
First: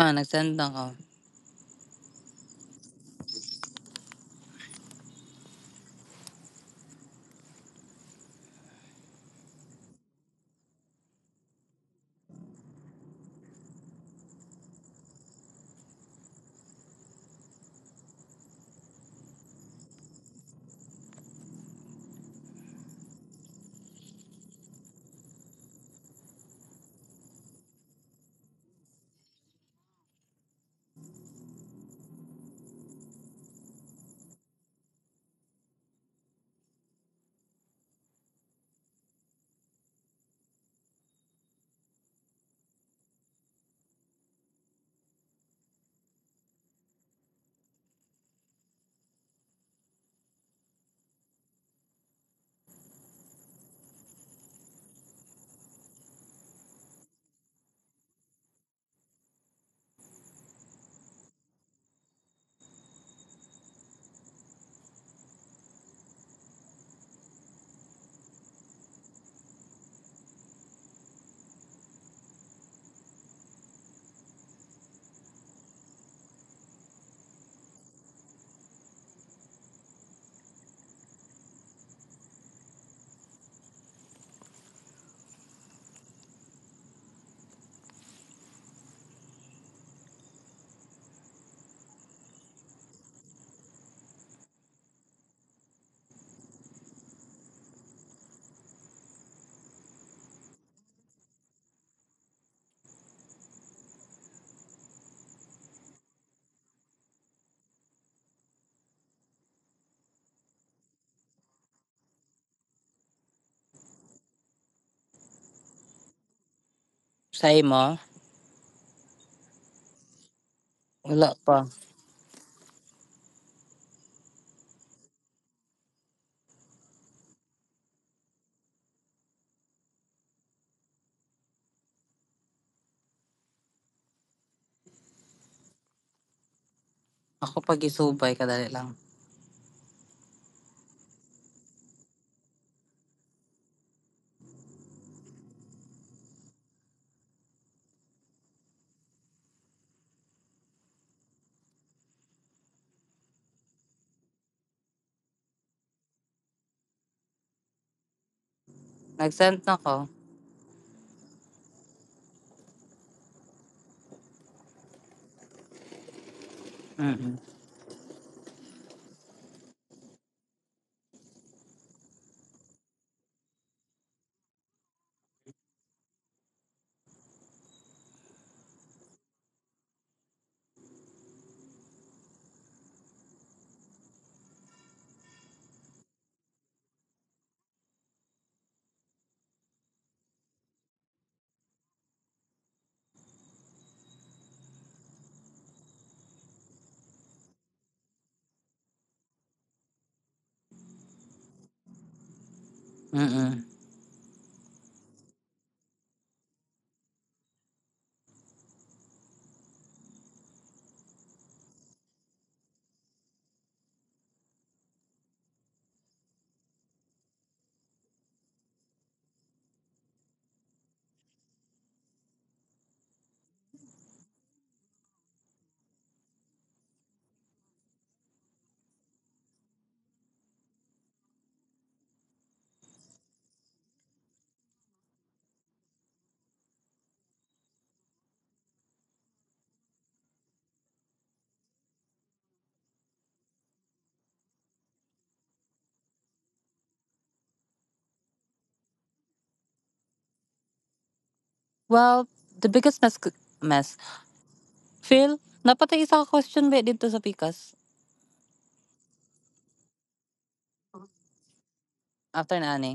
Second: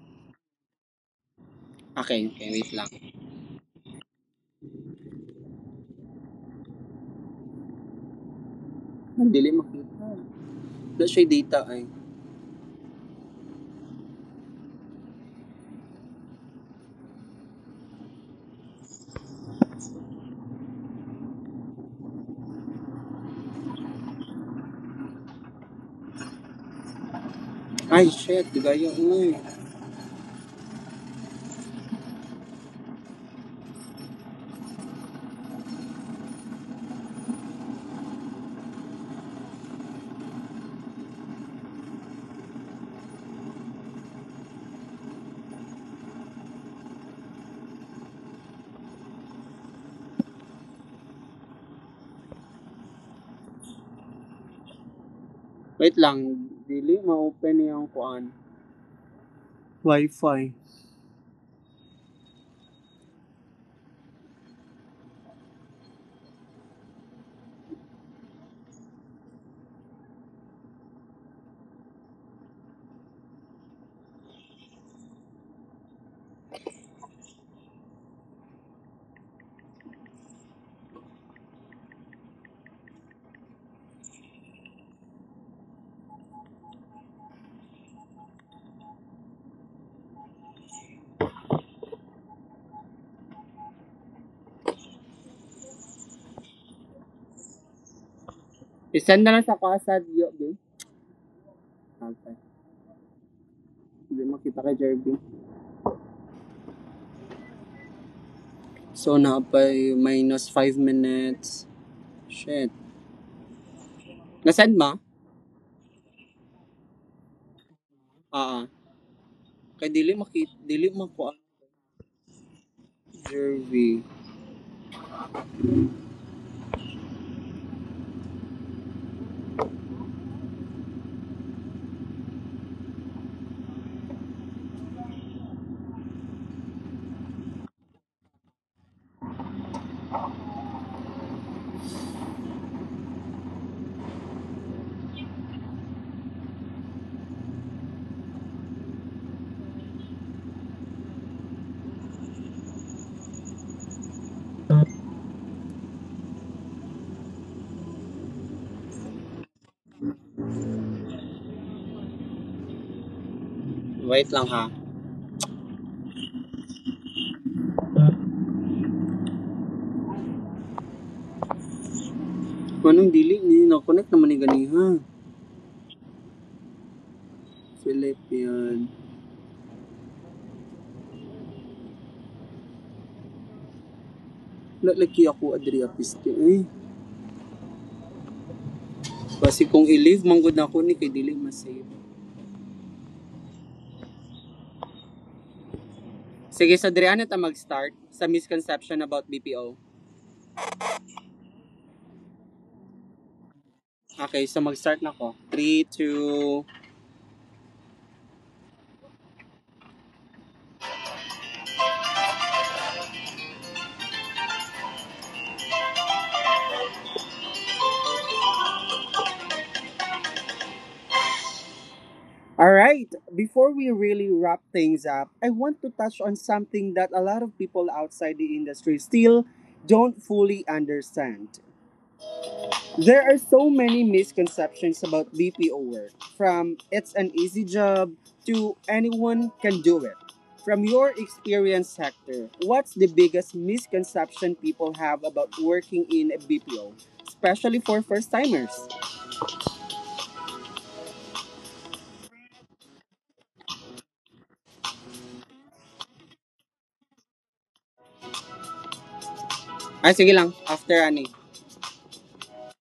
Speaker 2: Ah, nag-send na ko.
Speaker 1: Okay, okay, wait lang. Ang dili makita. Na siya data ay. Ay, shit, dugayo. Uy. Wait lang, dili ma-open yung kuan. Wi-Fi. I-send na lang sa kasad yo, di. Okay. Hindi makita kay Jerby. So na by minus 5 minutes. Shit. Na-send ma?
Speaker 2: Sa'yo mo?
Speaker 1: Ah, ah. Kay dili makita, dili
Speaker 2: Wala
Speaker 1: makuan
Speaker 2: pa.
Speaker 1: Jerby.
Speaker 2: Ako pag isubay, kadali lang. Nag-send na ko.
Speaker 1: Wait lang ha.
Speaker 2: Mm-mm.
Speaker 1: Manong dili ni na-connect naman ni gani ha. Philippine. Lalaki ako adri piste eh. Kasi kung i-leave manggod na ako ni kay dili mas safe. Sige, so Adriana ta mag-start sa misconception about BPO.
Speaker 2: Mm-mm.
Speaker 1: Okay, so mag-start na ko. 3, 2... Alright, before we really wrap things up, I want to touch on something that a lot of people outside the industry still don't fully understand. There are so many misconceptions about BPO work, from it's an easy job to anyone can do it. From your experience, Hector, what's the biggest misconception people have about working in a BPO, especially for first-timers?
Speaker 2: Well, the biggest mess mess. Phil, napatay isa ka question ba dito sa Pikas?
Speaker 1: Ay, sige lang, after ani.
Speaker 2: After na ani.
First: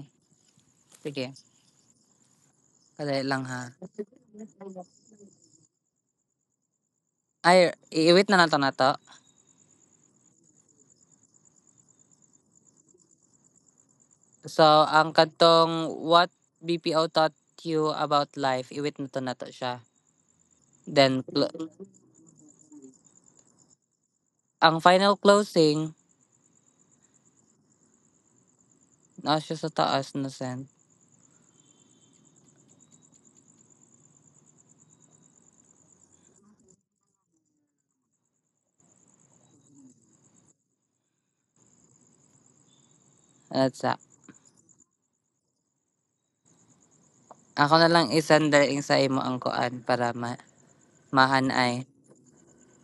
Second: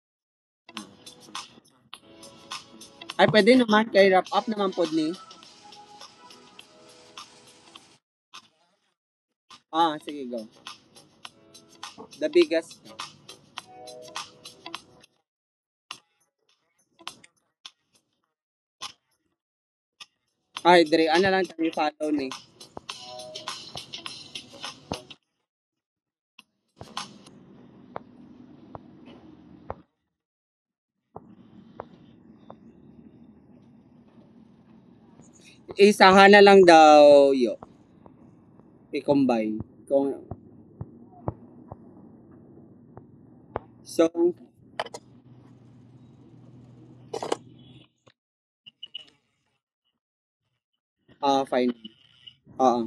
Speaker 2: Sige, kadali
Speaker 1: Ay,
Speaker 2: lang
Speaker 1: pwede
Speaker 2: ha.
Speaker 1: naman. Kay wrap up naman po ni.
Speaker 2: Ay, iiwit na nato na to.
Speaker 1: Ah, sige, go. The biggest.
Speaker 2: So, ang kantong what BPO taught you about life, iwit na to na to siya.
Speaker 1: Ay, Dre,
Speaker 2: Then,
Speaker 1: ano lang tayo follow ni.
Speaker 2: ang final closing, na siya sa taas na send.
Speaker 1: Isahan na lang daw yo. I-combine. Kung,
Speaker 2: That's that.
Speaker 1: so,
Speaker 2: Ako na lang isend dahil sa imo ang kuan para ma
Speaker 1: ah, fine.
Speaker 2: mahanay.
Speaker 1: Oo.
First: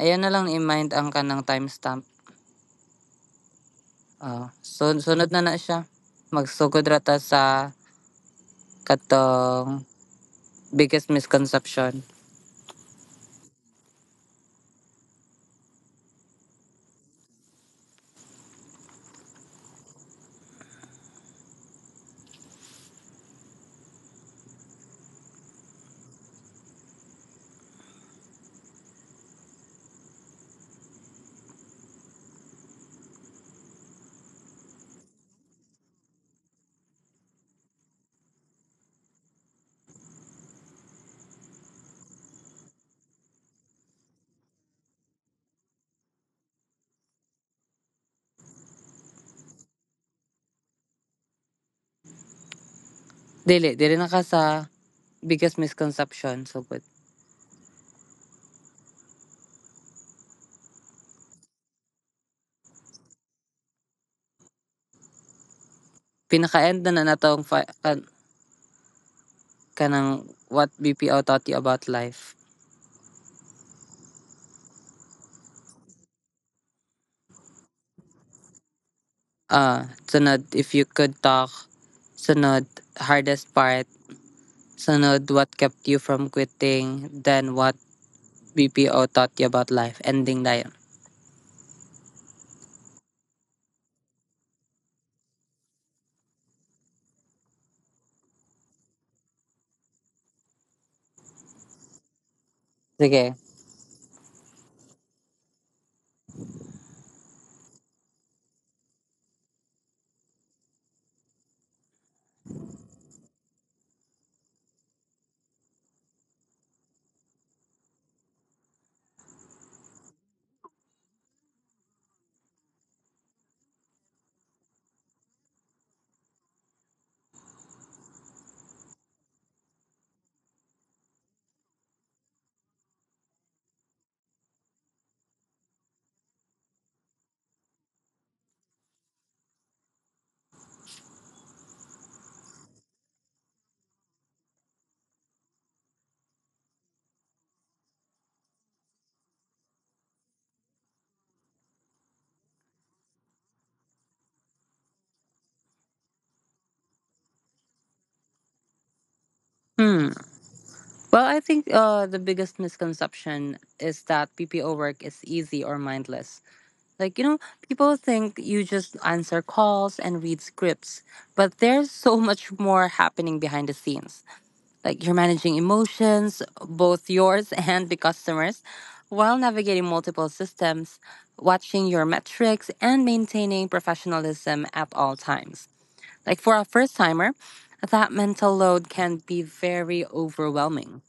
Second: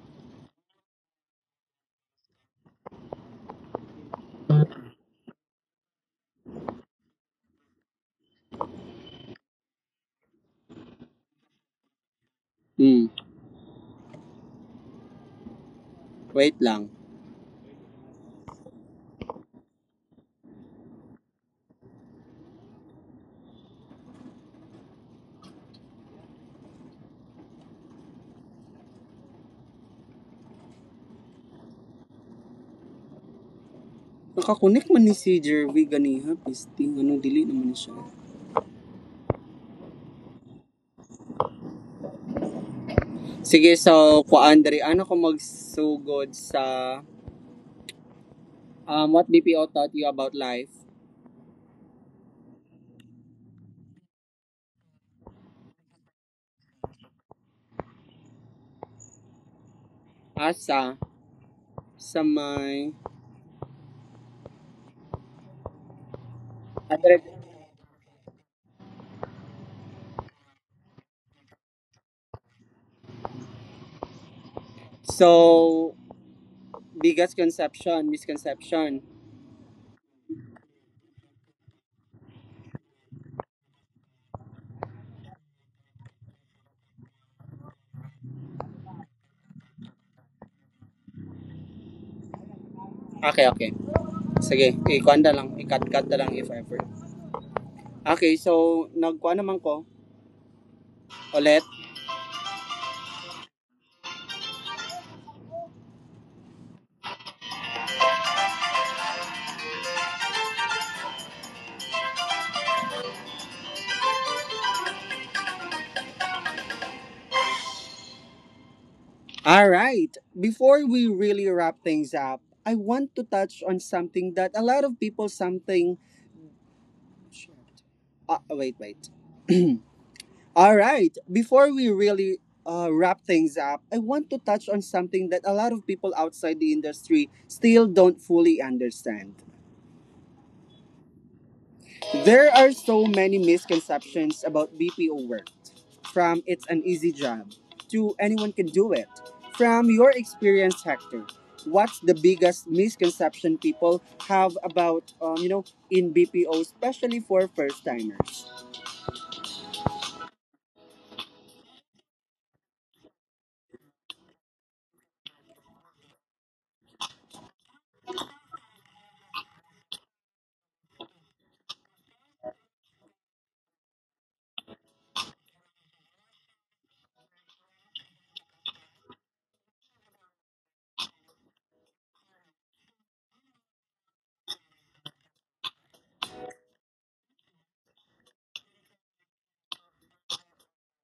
Speaker 2: Ayan na lang i-mind ang kanang timestamp. Oo, sunod na na siya. Magsugod ra sa katong biggest misconception.
Speaker 1: Hmm. Wait lang. Nakakunik man ni si Jervy ganiha. Pisting, ano, dili naman siya. Sige, so, kwa Andre, ano ko magsugod sa what BPO taught you about life?
Speaker 2: Dili na ka sa biggest misconception sugod.
Speaker 1: Asa sa may...
Speaker 2: Pinaka-end na na
Speaker 1: Andre,
Speaker 2: natong kanang what BPO taught you about life.
Speaker 1: so, biggest conception, misconception.
Speaker 2: Ah, sunod if you could talk. Sunod hardest part. Sunod what kept you from quitting. Then what BPO taught you about life. Ending na yun.
Speaker 1: Okay, okay. Sige, ikuan na lang. Ikat kat cut na lang if ever. Okay, so nagkuha naman ko ulit.
Speaker 2: Sige.
Speaker 1: Alright, before we really wrap things up, I want to touch on something that a lot of people something... Ah, wait, wait. Alright, before we really wrap things up, I want to touch on something that a lot of people outside the industry still don't fully understand. There are so many misconceptions about BPO work. From it's an easy job to anyone can do it. From your experience, Hector, what's the biggest misconception people have about, in BPO, especially for first timers?
Speaker 2: Hmm. Well, I think the biggest misconception is that PPO work is easy or mindless. Like, you know, people think you just answer calls and read scripts, but there's so (laughs) much more happening behind the scenes. Like, you're managing emotions, both yours (laughs) and the customers, while navigating multiple systems, watching your metrics, and maintaining professionalism at all times. Like, for a first timer, that mental load can be very overwhelming.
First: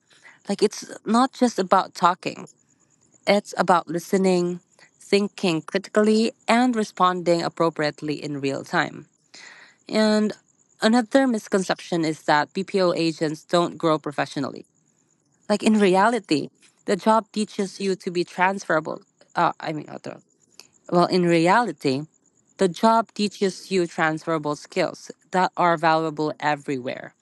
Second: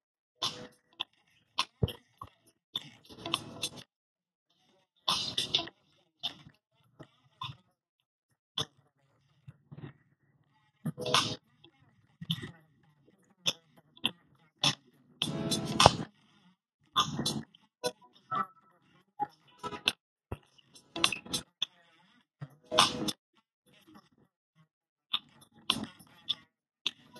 Speaker 2: Like it's not just about talking, it's about listening, thinking critically, and responding appropriately in real time. And another misconception is that BPO agents don't grow professionally. Like in reality, the job teaches you to be transferable. Uh, I mean, uh, well, in reality, the job teaches you transferable skills that are valuable everywhere,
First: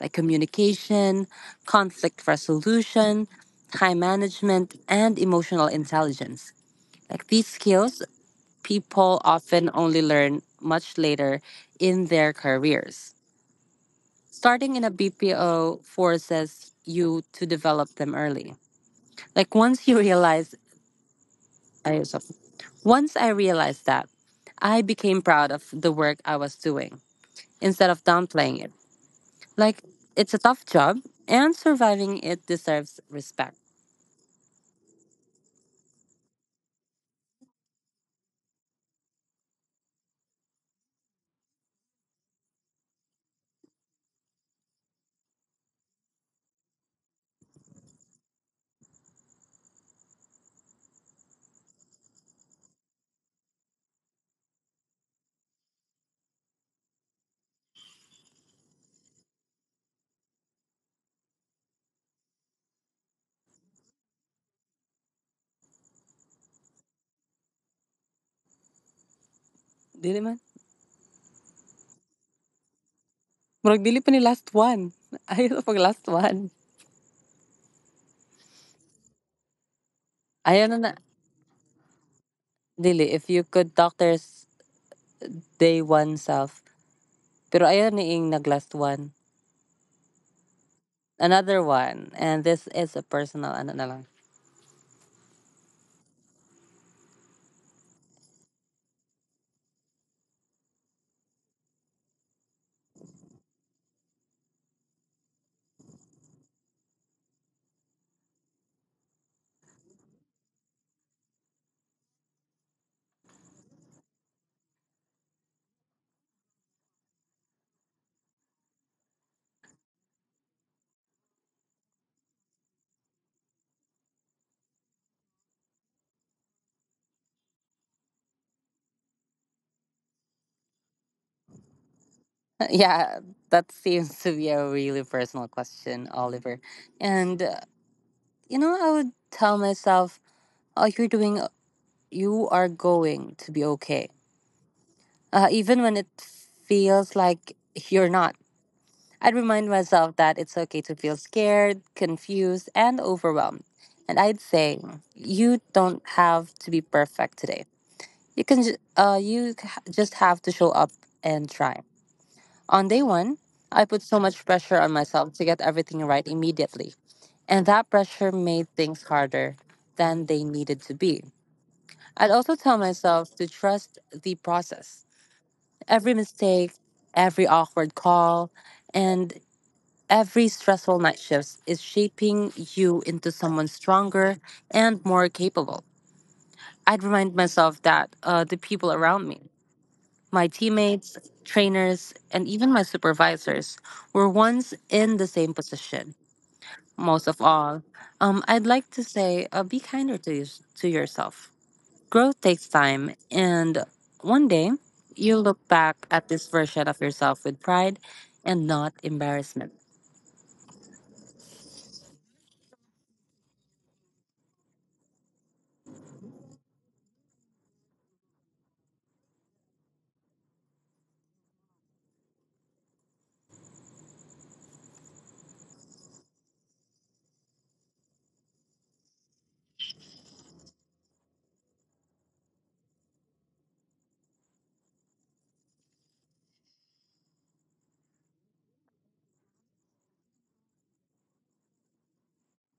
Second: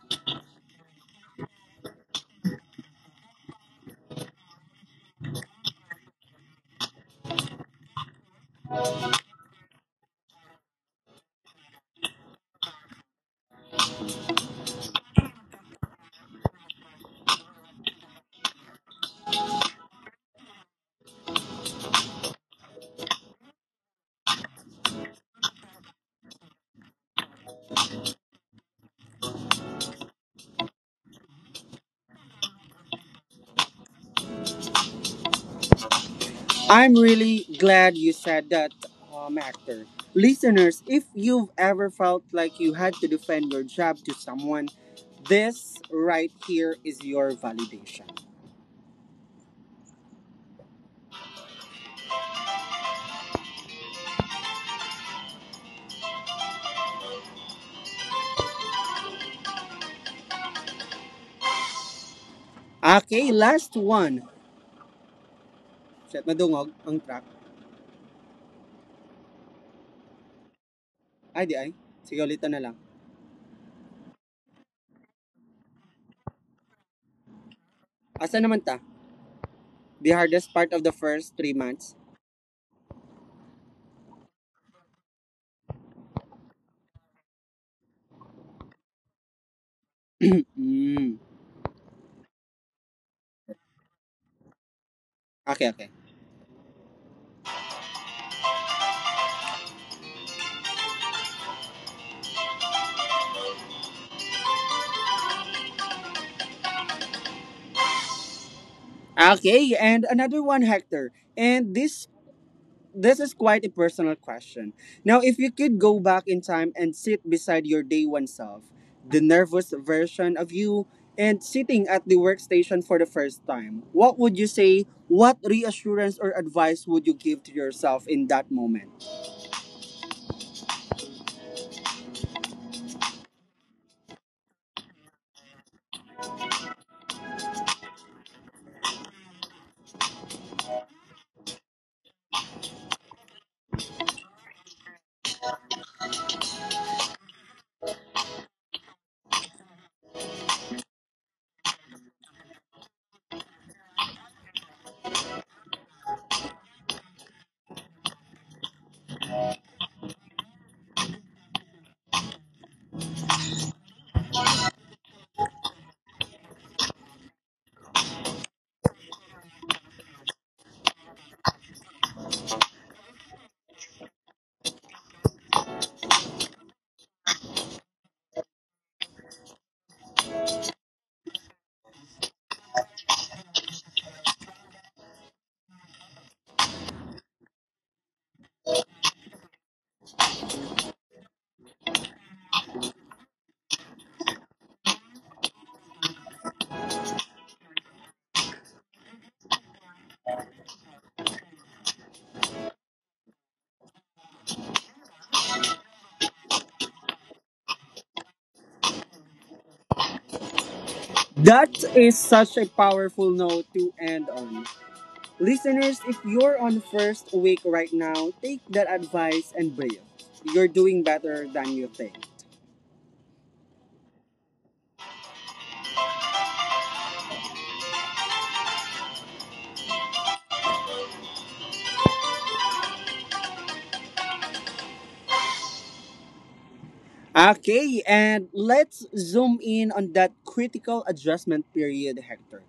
Speaker 2: like communication, conflict resolution, time management, and emotional intelligence. Like these skills, people often only learn much later in their careers. Starting in a BPO forces you to develop them early. Like once you realize, Once I realized that, I became proud of the work I was doing instead of downplaying it. Like, it's a tough job, and surviving it deserves respect.
Speaker 1: I'm really glad you said that, Hector. Listeners, if you've ever felt like you had to defend your job to someone, this right here is your validation. Okay, last one. Shit, madungog ang track.
Speaker 2: Dili man.
Speaker 1: Ay, di ay. Sige, ulitan na lang.
Speaker 2: Murag dili pa ni last one. (laughs) Ayaw na pag last one.
Speaker 1: Asa naman ta? The hardest part
Speaker 2: Ayaw
Speaker 1: of
Speaker 2: na
Speaker 1: the
Speaker 2: na.
Speaker 1: first 3 months.
Speaker 2: Dili, if you could doctor's day one self. Pero ayaw ni ing nag last one.
Speaker 1: (clears throat) Mm.
Speaker 2: Another one. And this is a personal ano na lang.
Speaker 1: Okay, okay. Okay, and another one, Hector. And this is quite a personal question. Now, if you could go back in time and sit beside your day one self, the nervous version of you, and sitting at the workstation for the first time, what would you say? What reassurance or advice would you give to yourself in that moment?
Speaker 2: (laughs) Yeah, that seems to be a really personal question, Oliver. And you know, I would tell myself, "Oh, you're doing. You are going to be okay." Even when it feels like you're not, I'd remind myself that it's okay to feel scared, confused, and overwhelmed. And I'd say, "You don't have to be perfect today. You can. Ju- you c- just have to show up and try." On day one, I put so much pressure on myself to get everything right immediately. And that pressure made things harder than they needed to be. I'd also tell myself to trust the process. Every mistake, every awkward call, and every stressful night shift is shaping you into someone stronger and more capable. I'd remind myself that the people around me, my teammates, trainers, and even my supervisors, were once in the same position. Most of all, I'd like to say, be kinder to, to yourself. Growth takes time, and one day you look back at this version of yourself with pride and not embarrassment.
Speaker 1: That is such a powerful note to end on. Listeners, if you're on first week right now, take that advice and breathe. You're doing better than you think. Okay, and let's zoom in on that critical adjustment period, Hector.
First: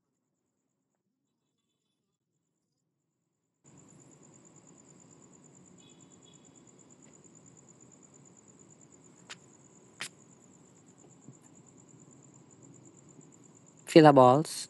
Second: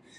Speaker 2: Feel the balls.